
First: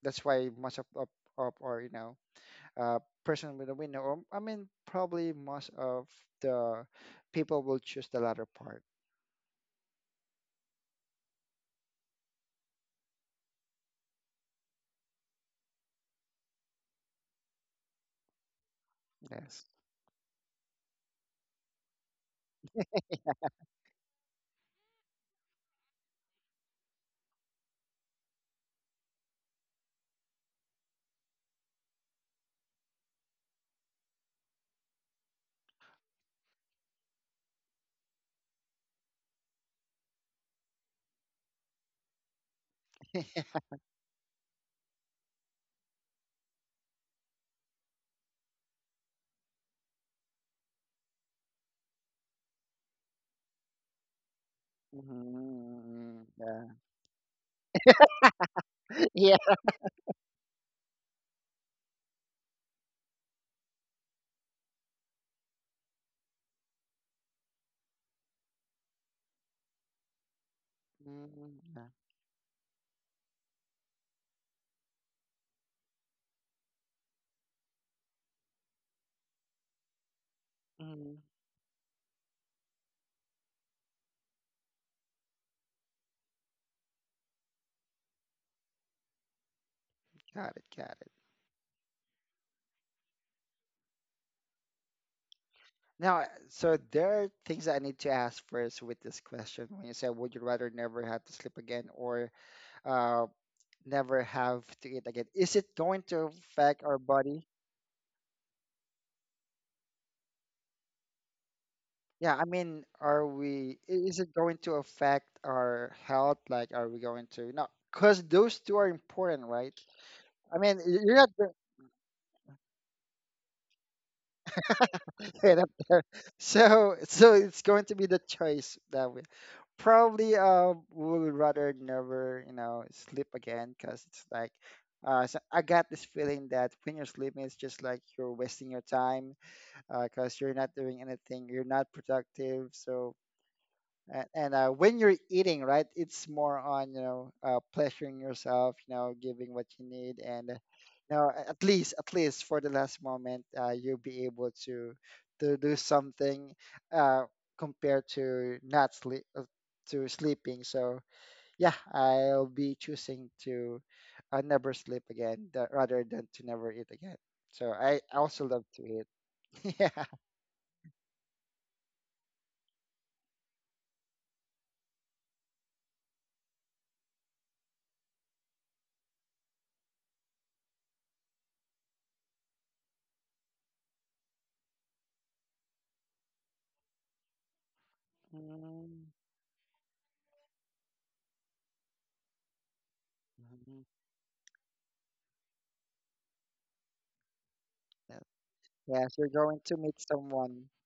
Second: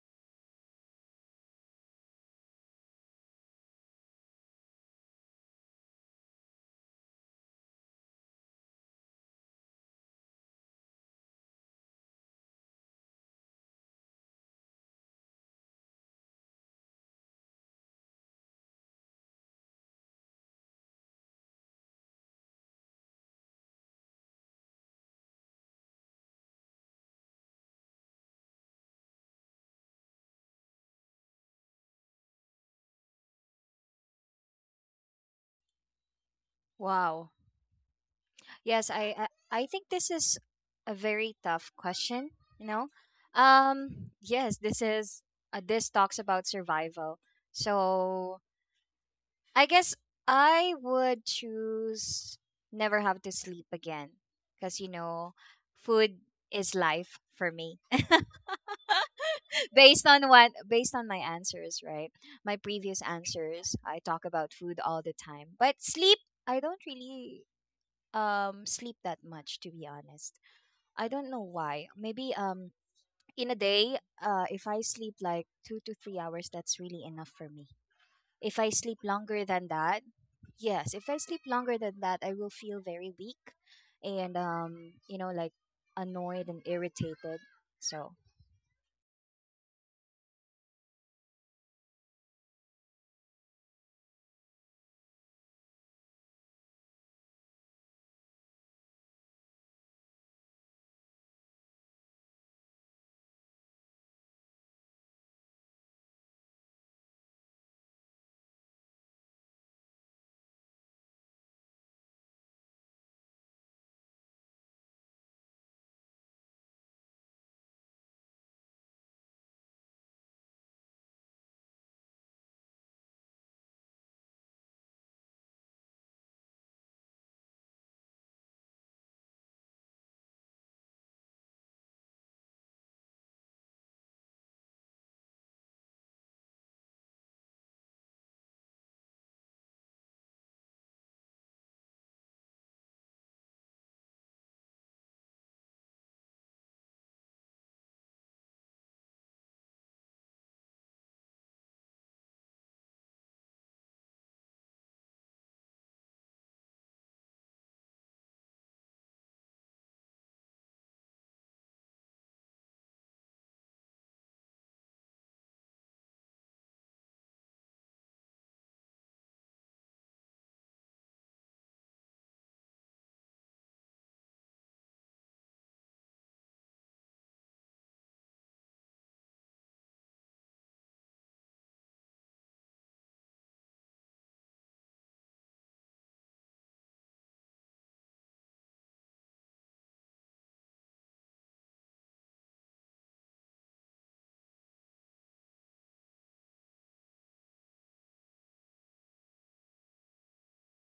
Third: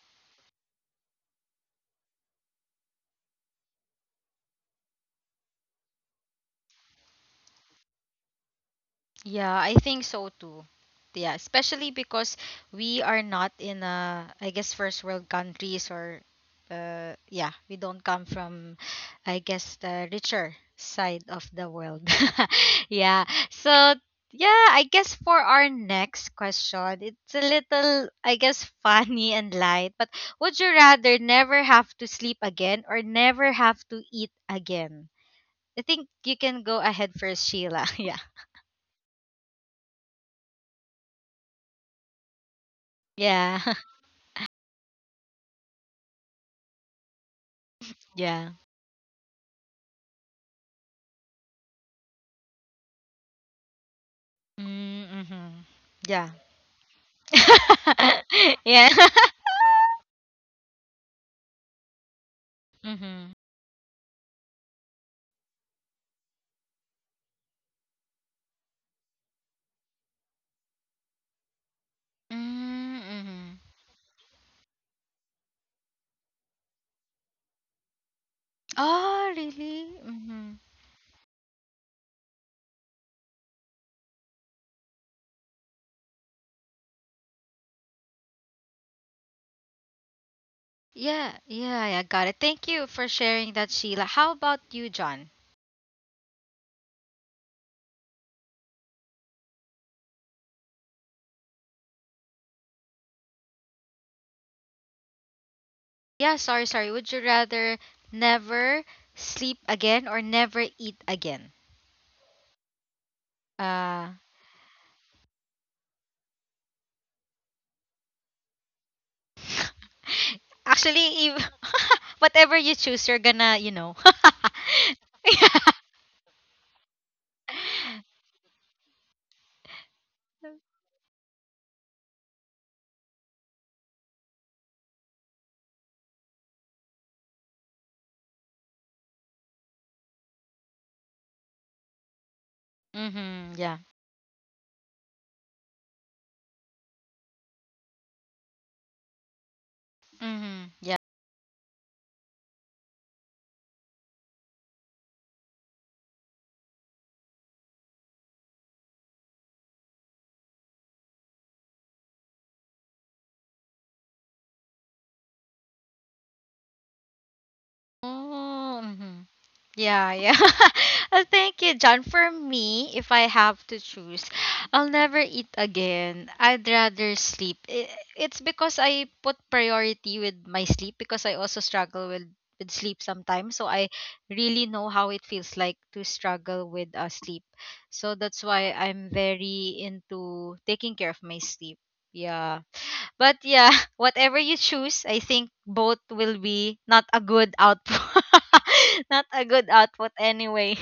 Speaker 2: that's why most of of, of our you know uh, person with a window, or I mean probably most of the people will choose the latter part.
Speaker 1: Yeah, I think so too. Yeah, especially because we are not in a, I guess, first world countries, or, uh, yeah, we don't come from, I
Speaker 2: Yes.
Speaker 1: guess, the richer side of the world. yeah. So, yeah, I guess for our next question, it's a little, I guess, funny and light, but would you rather never have to sleep again or never have to eat again? I think you can go ahead
Speaker 3: Wow.
Speaker 1: first, Sheila. Yeah.
Speaker 3: Yes, I I I think this is a very tough question, you know.
Speaker 1: Yeah.
Speaker 3: Um yes, this is uh, this talks about survival. So,
Speaker 1: Yeah.
Speaker 3: I guess I would choose never have to sleep again, because, you
Speaker 1: Mm,
Speaker 3: know,
Speaker 1: mhm.
Speaker 3: food
Speaker 2: Mhm.
Speaker 1: Yeah.
Speaker 2: Yeah.
Speaker 3: is life for me.
Speaker 1: Yeah.
Speaker 2: yeah.
Speaker 3: Based on what based on my answers, right? My previous
Speaker 1: Mhm.
Speaker 3: answers, I talk about food all the time, but sleep, I don't really, um sleep that much, to be honest. I don't know
Speaker 2: Mm,
Speaker 3: why. Maybe um
Speaker 1: Mm,
Speaker 3: in a
Speaker 1: mhm.
Speaker 3: day, uh if I sleep like two to three hours, that's really enough for me. If I sleep
Speaker 1: Oh,
Speaker 3: longer than
Speaker 1: really?
Speaker 3: that,
Speaker 1: Mhm.
Speaker 3: yes, if
Speaker 2: mm,
Speaker 3: I sleep longer than that, I will feel very weak, and um you know like, annoyed and irritated. So,
Speaker 2: got it, got it.
Speaker 1: Yeah, yeah, I got it. Thank you for sharing that, Sheila. How about you, John?
Speaker 2: Now, uh, so there are things I need to ask first with this question. When you say, would you rather never have to sleep again or uh, never have to eat again? Is it going to
Speaker 1: Yeah, sorry,
Speaker 2: affect
Speaker 1: sorry.
Speaker 2: our
Speaker 1: Would you
Speaker 2: body?
Speaker 1: rather never sleep again or never eat again?
Speaker 2: Yeah, I mean, are we, i-
Speaker 1: Uh,
Speaker 2: is it going to affect our health? Like, are we going to, no, because those two are important, right? I mean, y-
Speaker 1: actually,
Speaker 2: you're not,
Speaker 1: if, whatever you choose, you're gonna, you know.
Speaker 2: straight up
Speaker 1: Yeah.
Speaker 2: there. So, so it's going to be the choice that we probably uh would rather never, you know, sleep again, because it's like, uh, so I got this feeling that when you're sleeping, it's just like you're wasting your time, because you're not doing anything, you're not productive. So
Speaker 1: Mm-hmm, yeah.
Speaker 2: a- and uh, when you're eating right, it's more on you know uh, pleasuring yourself, you know, giving what you need, and uh,
Speaker 1: Mm-hmm.
Speaker 2: you know a- at least at least for the last moment uh, you'll be able to to do something uh, compared to not sleep uh, to sleeping. So yeah, I'll be choosing to uh, never sleep again tha- rather than to never eat again. So I also love to
Speaker 1: Oh,
Speaker 2: eat.
Speaker 1: mhm.
Speaker 2: Yeah.
Speaker 1: Yeah, yeah. Uh, Thank you, John. For me, if I have to choose, I'll never eat again. I'd rather sleep. I- It's because I put priority with my sleep because I also struggle with with sleep sometimes. So I really know how it feels like to struggle with uh, sleep. So that's why
Speaker 2: Mm-hmm.
Speaker 1: I'm very into taking care of my sleep. Yeah. But yeah, whatever you choose, I think both will be not a good output.
Speaker 2: Yes, you're
Speaker 1: Not a
Speaker 2: going
Speaker 1: good
Speaker 2: to meet
Speaker 1: output
Speaker 2: someone.
Speaker 1: anyway.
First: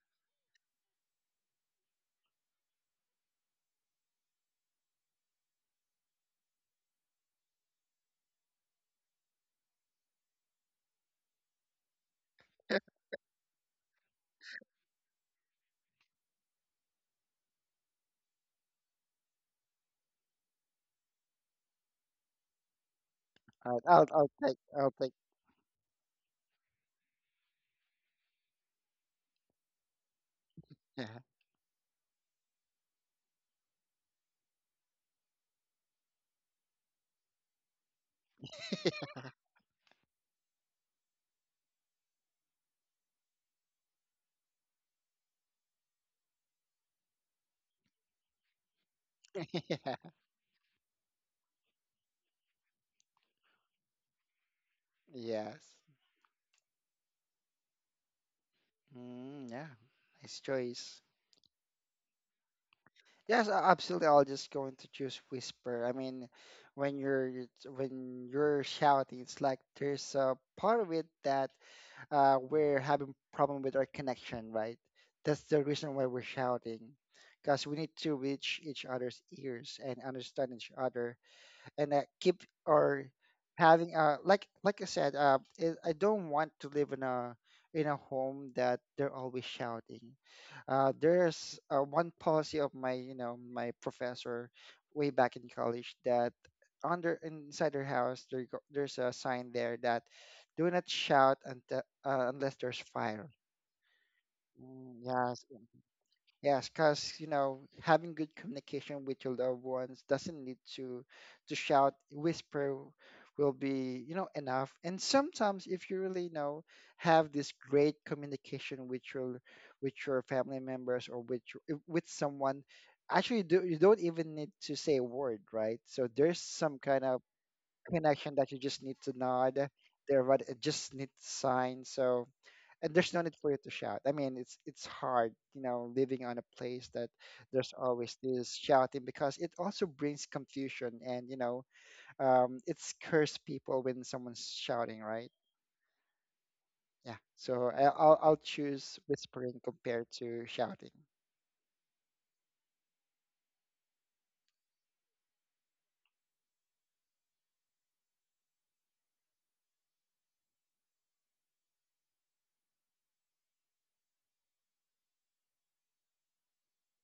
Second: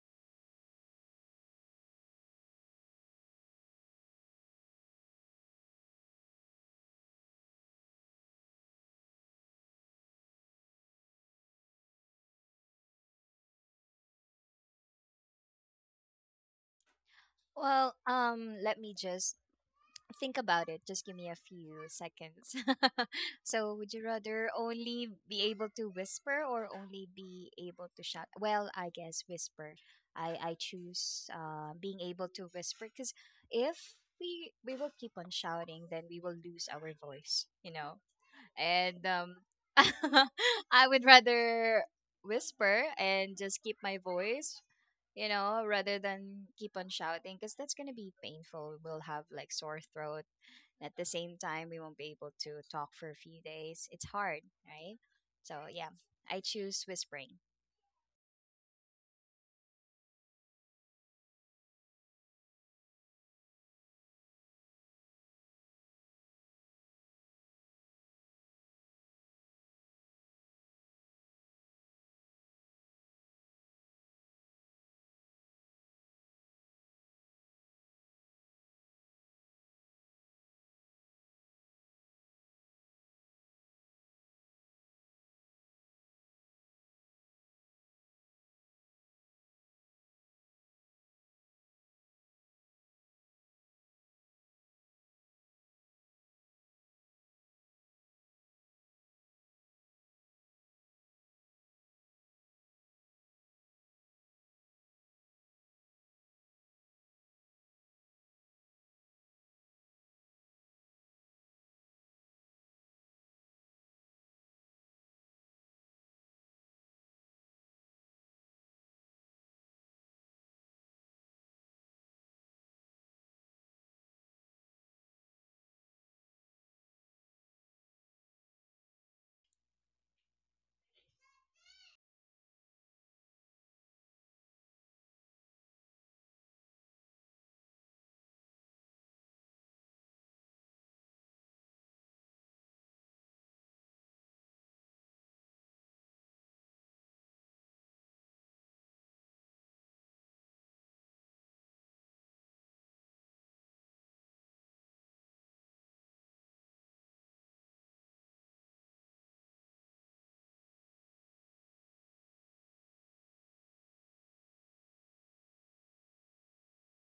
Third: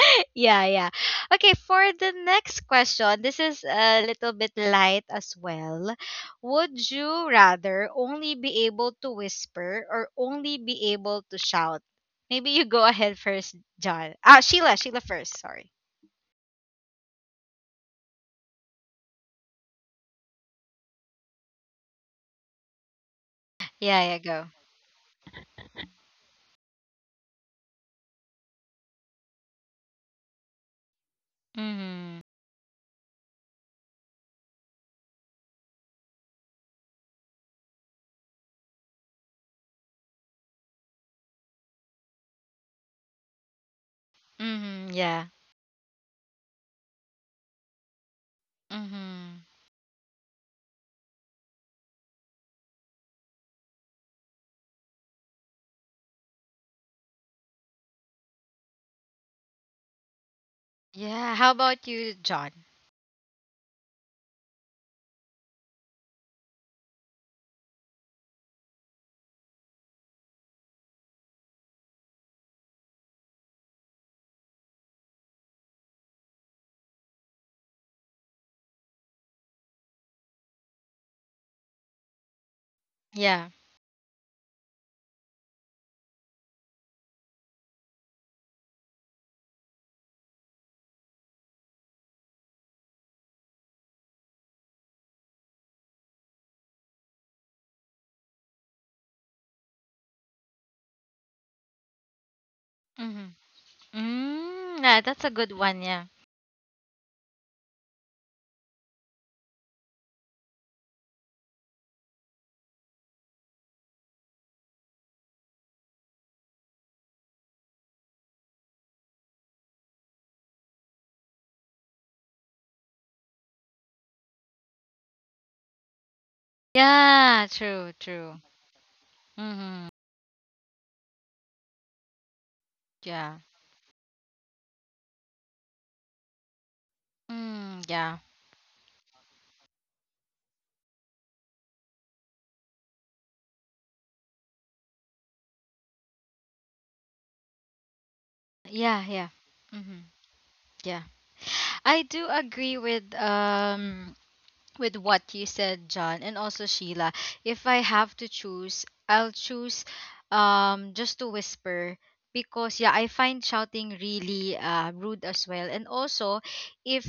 Speaker 1: Yeah, yeah. Okay, for the next question, this is a little bit light as well. Would you rather only be able to whisper or only be able to shout? Maybe you go ahead first, John. Ah, Sheila, Sheila first, sorry.
Speaker 3: well, um let me just think about it. Just give me a few seconds. So,
Speaker 2: I'll,
Speaker 3: would
Speaker 1: Yeah,
Speaker 3: you
Speaker 2: I'll,
Speaker 1: yeah,
Speaker 2: I'll
Speaker 1: go.
Speaker 3: rather
Speaker 2: take, I'll
Speaker 3: only
Speaker 2: take,
Speaker 3: be able to whisper, or only be able to shout? Well, I guess whisper. I I
Speaker 2: yeah.
Speaker 3: choose, uh, being
Speaker 1: Mhm.
Speaker 3: able to whisper, because if we we will keep on shouting, then we will lose our voice. You know, and um, I would rather whisper and just keep my voice,
Speaker 1: Mhm, yeah.
Speaker 3: you know, rather than keep on shouting, because that's gonna be painful. We'll have,
Speaker 1: Mhm.
Speaker 3: like, sore
Speaker 2: Yeah.
Speaker 3: throat. At the same time, we won't be able to talk for a few days. It's hard, right? So,
Speaker 2: Yes.
Speaker 3: yeah, I choose whispering.
Speaker 2: Mm, yeah, nice choice.
Speaker 1: Yeah, how about you, John?
Speaker 2: Yes, a- absolutely. I'll just going to choose whisper. I mean, when you're it's- when you're shouting, it's like there's a part of it that uh, we're having problem with our connection, right? That's the reason why we're shouting, because we need to reach each other's ears and understand each other and uh, keep or
Speaker 1: Yeah.
Speaker 2: having a like like I said, uh, it, I don't want to live in a in a home that they're always shouting. Uh, there's uh, one policy of my you know my professor way back in college that under inside their house there go- there's a sign there that do not shout until, uh, unless there's fire.
Speaker 1: Mhm. Mm,
Speaker 2: Mm,
Speaker 1: yeah, that's a
Speaker 2: yes.
Speaker 1: good one, yeah.
Speaker 2: Yes, because you know, having good communication with your loved ones doesn't need to to shout, whisper will be, you know, enough. And sometimes if you really you know have this great communication with your with your family members or with your, with someone, actually do you don't even need to say a word, right? So there's some kind of
Speaker 1: Yeah, true,
Speaker 2: connection
Speaker 1: true.
Speaker 2: that you just need to nod,
Speaker 1: Mhm.
Speaker 2: there, but it just need sign. So and there's no need
Speaker 1: Yeah.
Speaker 2: for you to shout. I mean, it's it's hard, you know, living on a place that there's
Speaker 1: Mm, yeah.
Speaker 2: always this shouting because it also brings confusion and you know, um, it scares people when someone's shouting, right? Yeah. So I, I'll I'll choose
Speaker 1: Yeah, yeah.
Speaker 2: whispering
Speaker 1: Mhm.
Speaker 2: compared to shouting.
Speaker 1: Yeah. I do agree with um with what you said, John, and also Sheila. If I have to choose, I'll choose um just to whisper, because yeah, I find shouting really uh rude as well. And also, if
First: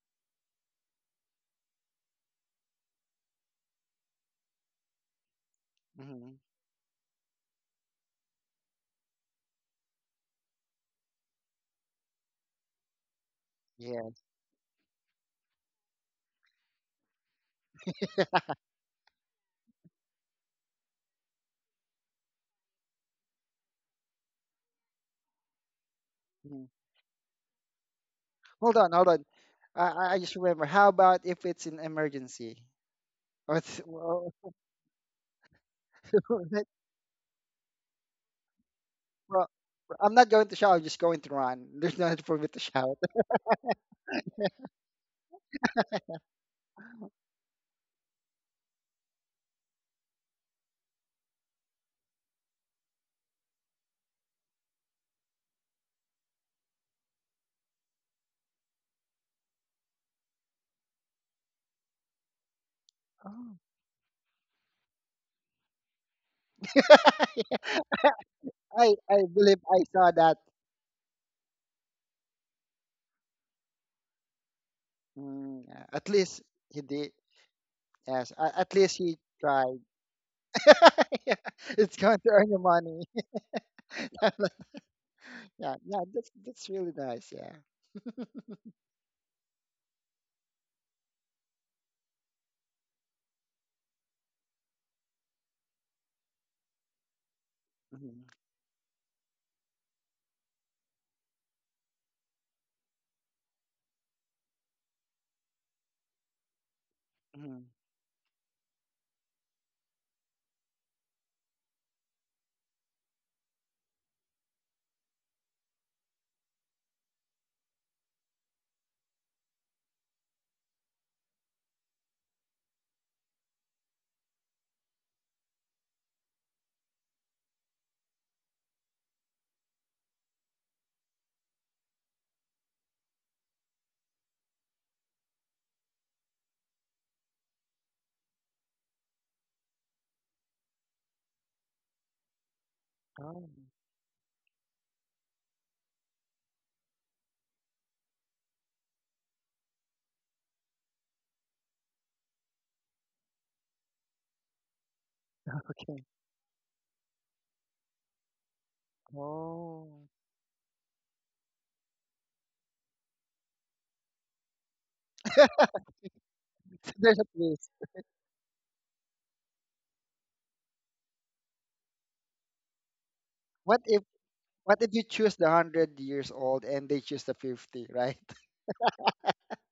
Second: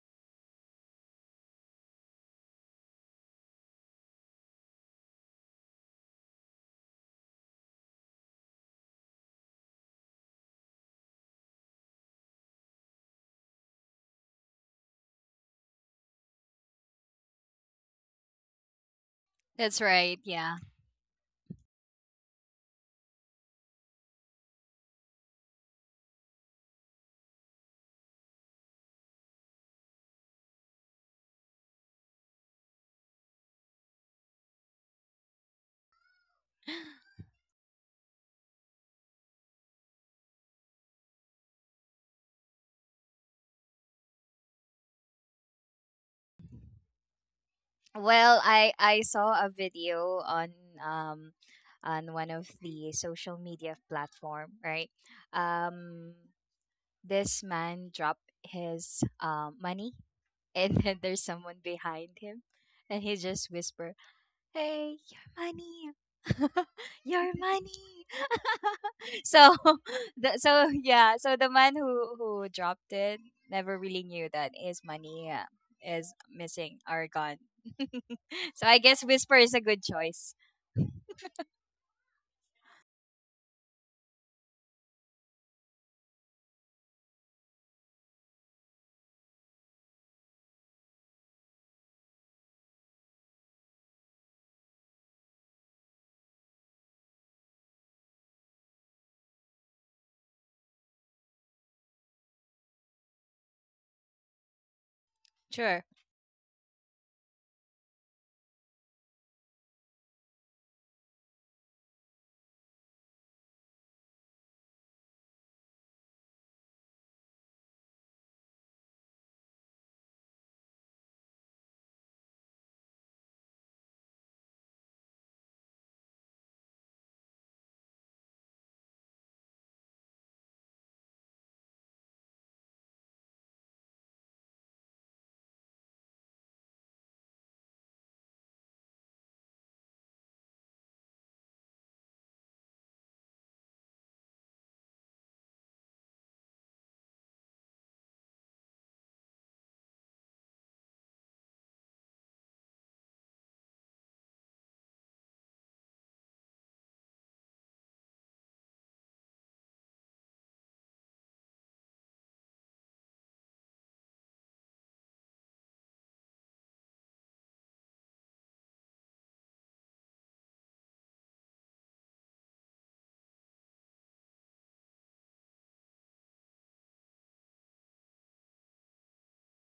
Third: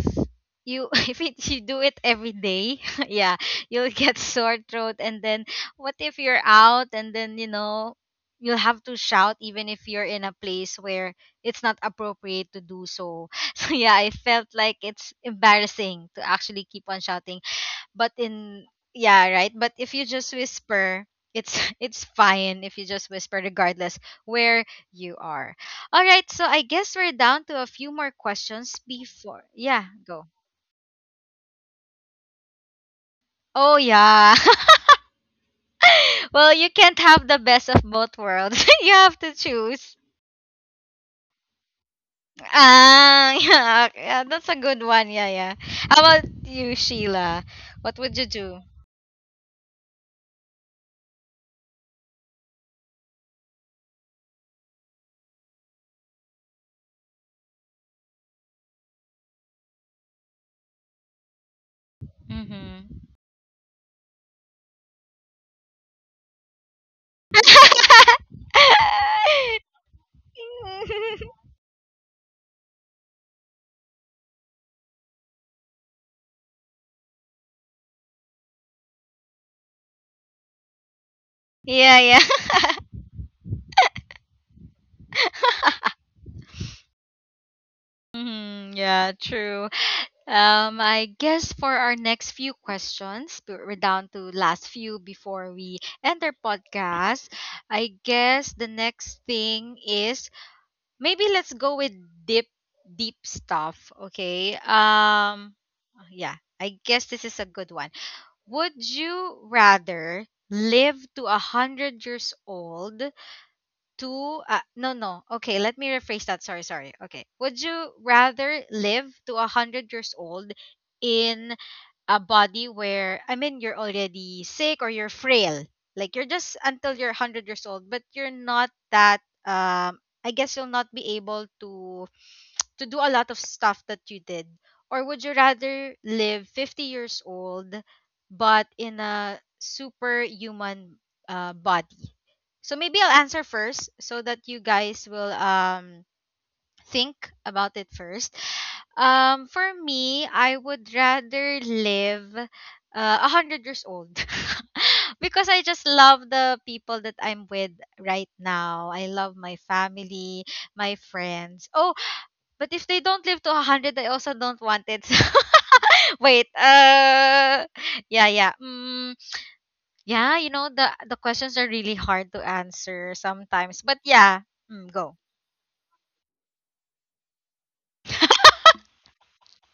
Speaker 1: you if it, you do it every day, yeah, you'll get sore throat. And then what if
Speaker 2: Hmm.
Speaker 1: you're out, and then you know you'll have to shout even if you're in a place where it's not appropriate to do so. So yeah,
Speaker 2: Yeah.
Speaker 1: I felt like it's embarrassing to actually keep on shouting, but in, yeah, right, but
Speaker 3: That's
Speaker 1: if you
Speaker 3: right.
Speaker 1: just
Speaker 3: Yeah.
Speaker 1: whisper, it's it's fine if you just whisper regardless where you are. All right, so I
Speaker 2: Mhm.
Speaker 1: guess we're down to a few more questions
Speaker 2: Hold on, hold on.
Speaker 1: before,
Speaker 2: I
Speaker 1: yeah,
Speaker 2: I I
Speaker 1: go.
Speaker 2: just remember. How about if it's an emergency? Oh,
Speaker 1: Oh,
Speaker 2: it's, well,
Speaker 1: yeah. Well, you can't have the best of both worlds. You have to
Speaker 2: well,
Speaker 1: choose.
Speaker 2: I'm not going to shout. I'm just going to run. There's no need for me to shout.
Speaker 1: Ah. Yeah, yeah, that's a good one. Yeah, yeah. How about you, Sheila? What would you
Speaker 3: Well,
Speaker 1: do?
Speaker 3: I I saw a video on, um on one of the social media platform, right? Um this man dropped his, uh, money, and then there's someone behind him, and
Speaker 1: Mm-hmm.
Speaker 3: he just
Speaker 2: Oh.
Speaker 3: whisper, hey, your money, your money.
Speaker 2: I I
Speaker 3: So,
Speaker 2: believe I saw
Speaker 3: the,
Speaker 2: that.
Speaker 3: so yeah, so the man who who dropped it never really knew that his money, uh,
Speaker 2: Mm, yeah, at
Speaker 3: is
Speaker 2: least
Speaker 3: missing
Speaker 2: he
Speaker 3: or
Speaker 2: did.
Speaker 3: gone.
Speaker 2: Yes, uh,
Speaker 3: So
Speaker 2: at
Speaker 3: I
Speaker 2: least
Speaker 3: guess
Speaker 2: he
Speaker 3: whisper is a
Speaker 2: tried.
Speaker 3: good choice.
Speaker 2: Yeah, it's
Speaker 1: Yeah,
Speaker 2: going to earn you
Speaker 1: yeah.
Speaker 2: money. Yeah, yeah, that's that's really nice. Yeah.
Speaker 1: Mm-hmm, yeah, true. Um, I guess for our next few questions, b- we're down to last few before we end our podcast. I
Speaker 2: Mhm,
Speaker 1: guess the next thing is, maybe let's go with deep, deep stuff. Okay. Um,
Speaker 3: Sure.
Speaker 1: yeah, I guess this is a
Speaker 2: mhm.
Speaker 1: good one. Would you rather live to a hundred years old, to uh, no, no, okay, let me rephrase that. Sorry, sorry. Okay, would you rather live to a hundred years old in a body where, I mean, you're already sick or you're frail, like you're just until you're one hundred years old, but you're not that, um I guess you'll not be able to to do a lot of stuff that you did, or would you rather live fifty years old but in a superhuman uh, body? So maybe I'll answer
Speaker 2: Oh,
Speaker 1: first so that you guys will um think about it first. Um for me, I would rather live uh, one hundred years old, because I just
Speaker 2: okay.
Speaker 1: love the people that I'm with right now. I love my
Speaker 2: Oh,
Speaker 1: family, my friends. Oh, but if they don't live to one hundred, I also don't want it. Wait.
Speaker 2: there's a
Speaker 1: Uh
Speaker 2: twist.
Speaker 1: yeah, yeah. Mm, yeah, you know, the the questions are really hard to answer sometimes.
Speaker 2: What
Speaker 1: But
Speaker 2: if
Speaker 1: yeah,
Speaker 2: what if
Speaker 1: mm,
Speaker 2: you
Speaker 1: go.
Speaker 2: choose the hundred years old and they choose the fifty, right?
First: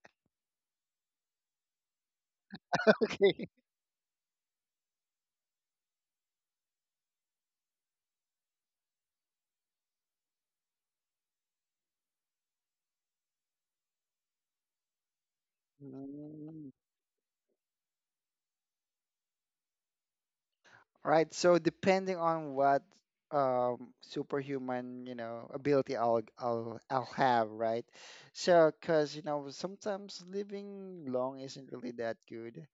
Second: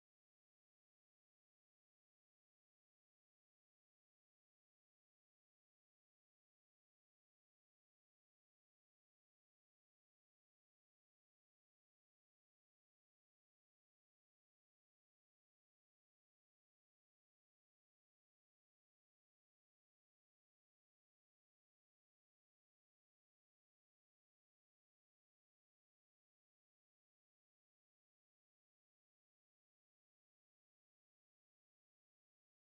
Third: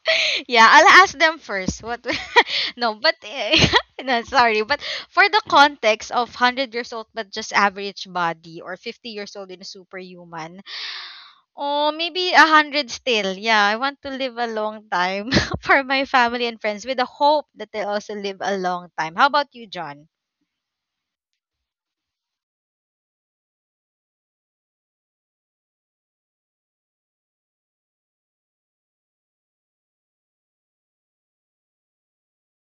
Speaker 1: Yeah, I'll ask them first. What? No, but
Speaker 2: Okay.
Speaker 1: eh, no, sorry. But for the context of hundred years old but just average body, or fifty years old in superhuman, or maybe a hundred still. Yeah, I want to live a long time for my family and
Speaker 2: Mm.
Speaker 1: friends with the hope that they also live a long time. How about you, John?
Speaker 2: All right. So depending on what um, superhuman, you know, ability I'll I'll I'll have, right? So, because you know, sometimes living long isn't really that good.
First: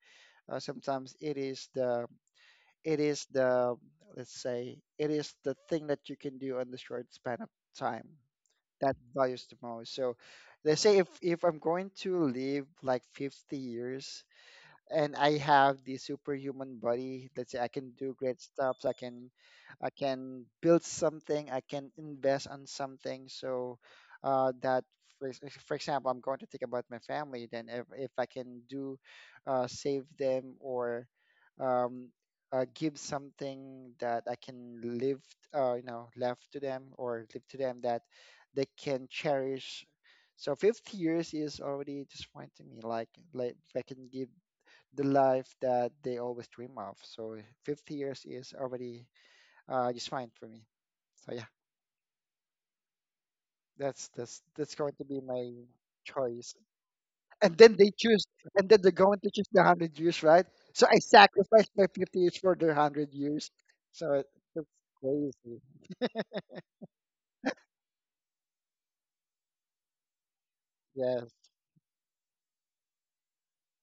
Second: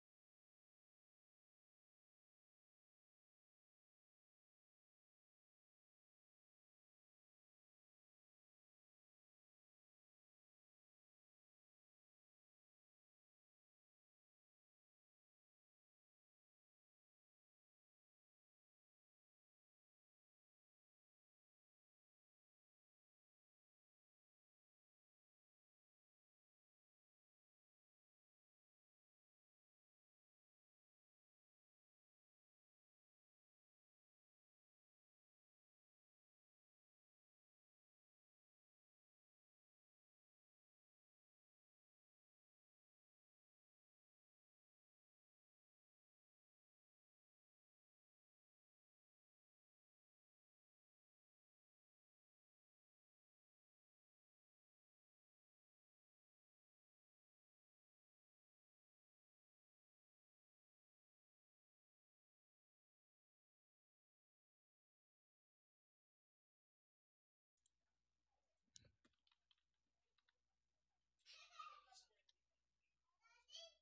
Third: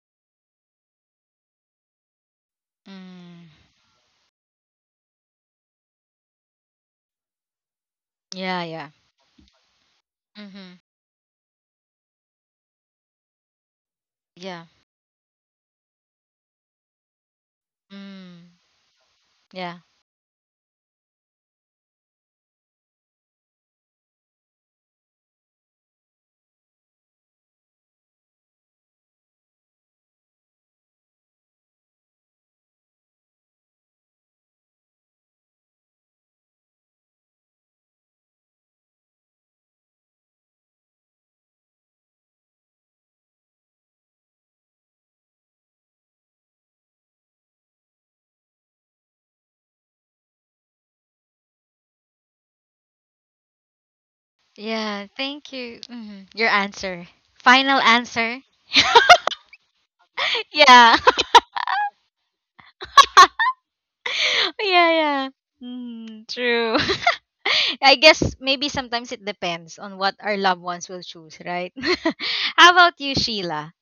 Speaker 2: Uh, sometimes it is the it is
Speaker 1: Mm,
Speaker 2: the let's say it is the thing that you can do on the short span of time
Speaker 1: yeah, yeah.
Speaker 2: that values the most. So,
Speaker 1: Mm-hmm.
Speaker 2: let's say if if I'm going to live like fifty years,
Speaker 1: Yeah.
Speaker 2: and I have the superhuman body. Let's say I can do great
Speaker 1: Mm,
Speaker 2: stuff. I can,
Speaker 1: yeah.
Speaker 2: I can build something. I can invest on something. So uh, that, for, ex- for example, I'm going to think about my family. Then if if I can do, uh, save them, or um, uh, give something that I can live, uh, you know, left to them or leave to them that they can cherish. So fifty years is already disappointing me. Like, like if I can give the life that they always dream of. So fifty years is already uh, just fine for me. So yeah, that's that's that's going
Speaker 1: Yeah,
Speaker 2: to be
Speaker 1: thank
Speaker 2: my
Speaker 1: you. Mhm. Your
Speaker 2: choice.
Speaker 1: answer.
Speaker 2: And then
Speaker 1: Final
Speaker 2: they choose,
Speaker 1: answer?
Speaker 2: and then they're going to choose the one hundred years, right? So
Speaker 1: Yeah.
Speaker 2: I sacrificed my fifty years for their one hundred years. So it's
Speaker 1: Yeah, yeah.
Speaker 2: crazy.
Speaker 1: Mm, true. I guess maybe sometimes it depends on what our loved ones will
Speaker 2: Yes.
Speaker 1: choose, right? How about you, Sheila?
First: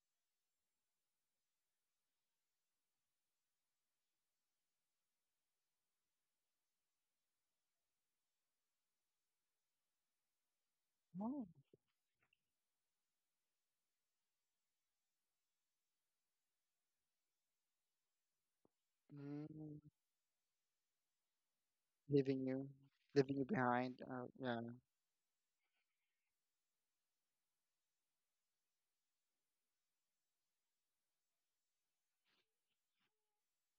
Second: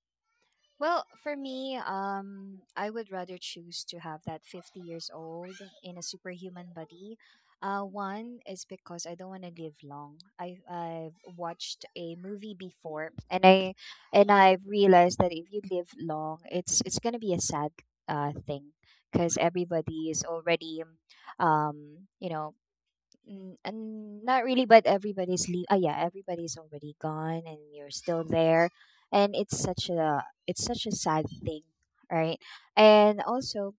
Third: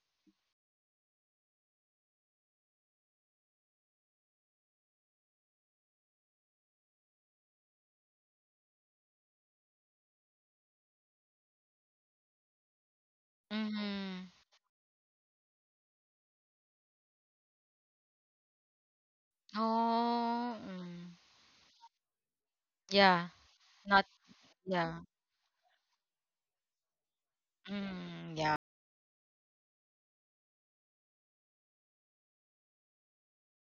Speaker 3: Well, for me, um, I would rather choose to have that fifty years old in a superhuman body. Uh, one is because I don't want to live long. I I've
Speaker 2: Oh.
Speaker 3: watched a movie before, and I
Speaker 1: Mm-hmm.
Speaker 3: and I've realized that if you live long, it's it's gonna be a sad uh thing, because
Speaker 2: Mm,
Speaker 3: everybody is
Speaker 1: Oh,
Speaker 3: already,
Speaker 1: mm.
Speaker 3: um you
Speaker 2: leaving
Speaker 3: know
Speaker 2: you,
Speaker 1: Yeah.
Speaker 2: leaving you
Speaker 3: Mm, and
Speaker 2: behind.
Speaker 1: Not,
Speaker 2: Uh,
Speaker 3: not
Speaker 2: yeah.
Speaker 3: really, but
Speaker 1: yeah.
Speaker 3: everybody's leave. Ah, yeah, everybody's already gone, and you're still
Speaker 1: Mm, yeah.
Speaker 3: there, and it's such a it's such a sad thing, right? And also,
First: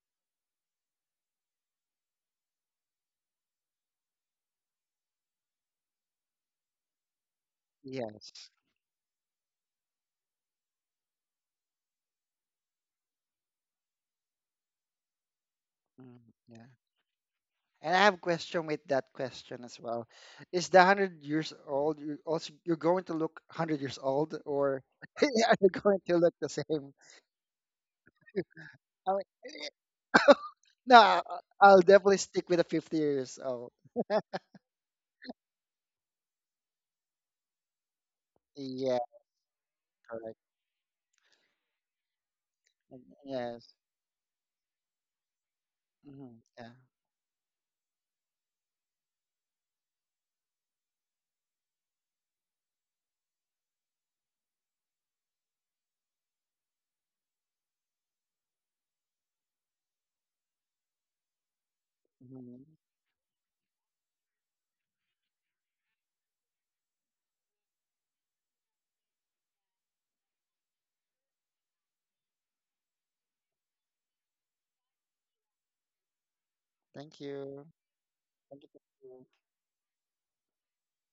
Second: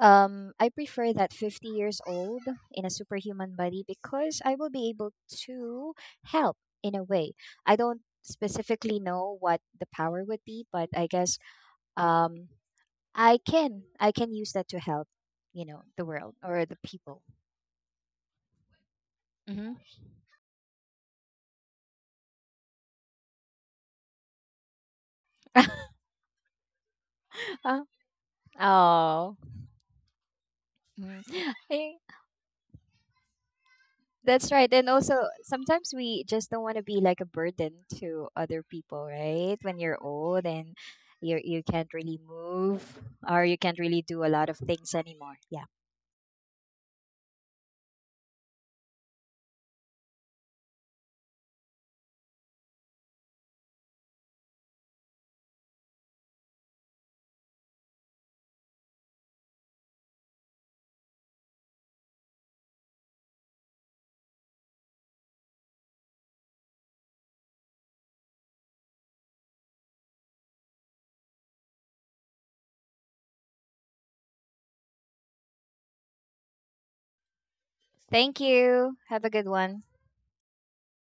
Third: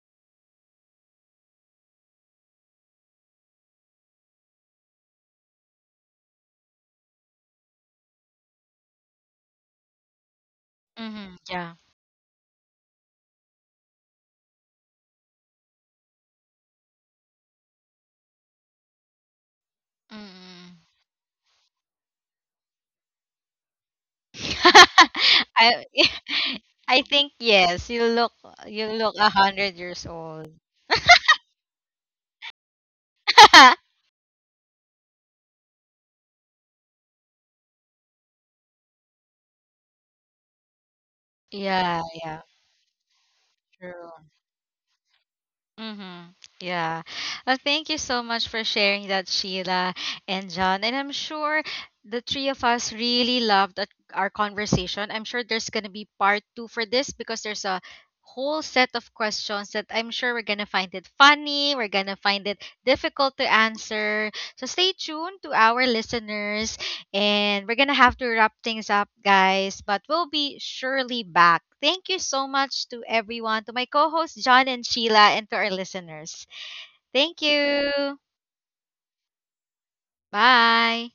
Speaker 3: um, I prefer that fifty years old in a superhuman body, because I will be able to help in a way. I don't
Speaker 2: Yes.
Speaker 3: specifically know what the power would be, but I
Speaker 1: Mm-hmm.
Speaker 3: guess,
Speaker 1: Yeah.
Speaker 3: um, I can I can use that to help, you know, the
Speaker 2: Mm,
Speaker 3: world or
Speaker 2: yeah.
Speaker 3: the people.
Speaker 2: And I have question with that question
Speaker 3: Mm-hmm.
Speaker 2: as well. Is
Speaker 1: Mm-hmm.
Speaker 2: the hundred years old you also you're going to look hundred years old, or are you
Speaker 1: I,
Speaker 2: going to look the same?
Speaker 1: I think yes. You look, you
Speaker 2: I
Speaker 1: look
Speaker 2: mean,
Speaker 1: a
Speaker 3: Oh.
Speaker 2: eh,
Speaker 1: hundred years old.
Speaker 2: no, I-
Speaker 3: Mm.
Speaker 2: I'll
Speaker 3: I-
Speaker 2: definitely stick with the fifty years old.
Speaker 3: That's right. And also, sometimes we just don't want to be like a burden to other
Speaker 2: Yeah,
Speaker 3: people, right? When you're
Speaker 2: correct.
Speaker 3: old and you you can't
Speaker 1: Yeah,
Speaker 3: really
Speaker 1: yeah,
Speaker 3: move,
Speaker 2: Mm,
Speaker 3: or you
Speaker 2: yes.
Speaker 3: can't really
Speaker 1: true.
Speaker 3: do a lot of things anymore. Yeah.
Speaker 1: Mm-hmm.
Speaker 2: Hmm. Yeah.
Speaker 1: Yeah. Well, thank you so much for sharing that, Sheila and John. And I'm sure the three of us really loved that- our conversation. I'm sure there's going to be part two for this, because there's a whole set of questions that I'm sure we're going to find it funny, we're going to find it
Speaker 2: Hmm.
Speaker 1: difficult to answer. So stay tuned to our listeners, and we're going to have to wrap things up, guys, but we'll be surely back. Thank you so much to everyone, to my co hosts, John and Sheila, and to our listeners.
Speaker 2: Thank
Speaker 1: Thank
Speaker 2: you.
Speaker 1: you.
Speaker 3: Thank
Speaker 2: Thank you.
Speaker 3: you.
Speaker 2: Thank
Speaker 3: Have a
Speaker 2: you.
Speaker 3: good one.
Speaker 1: Bye.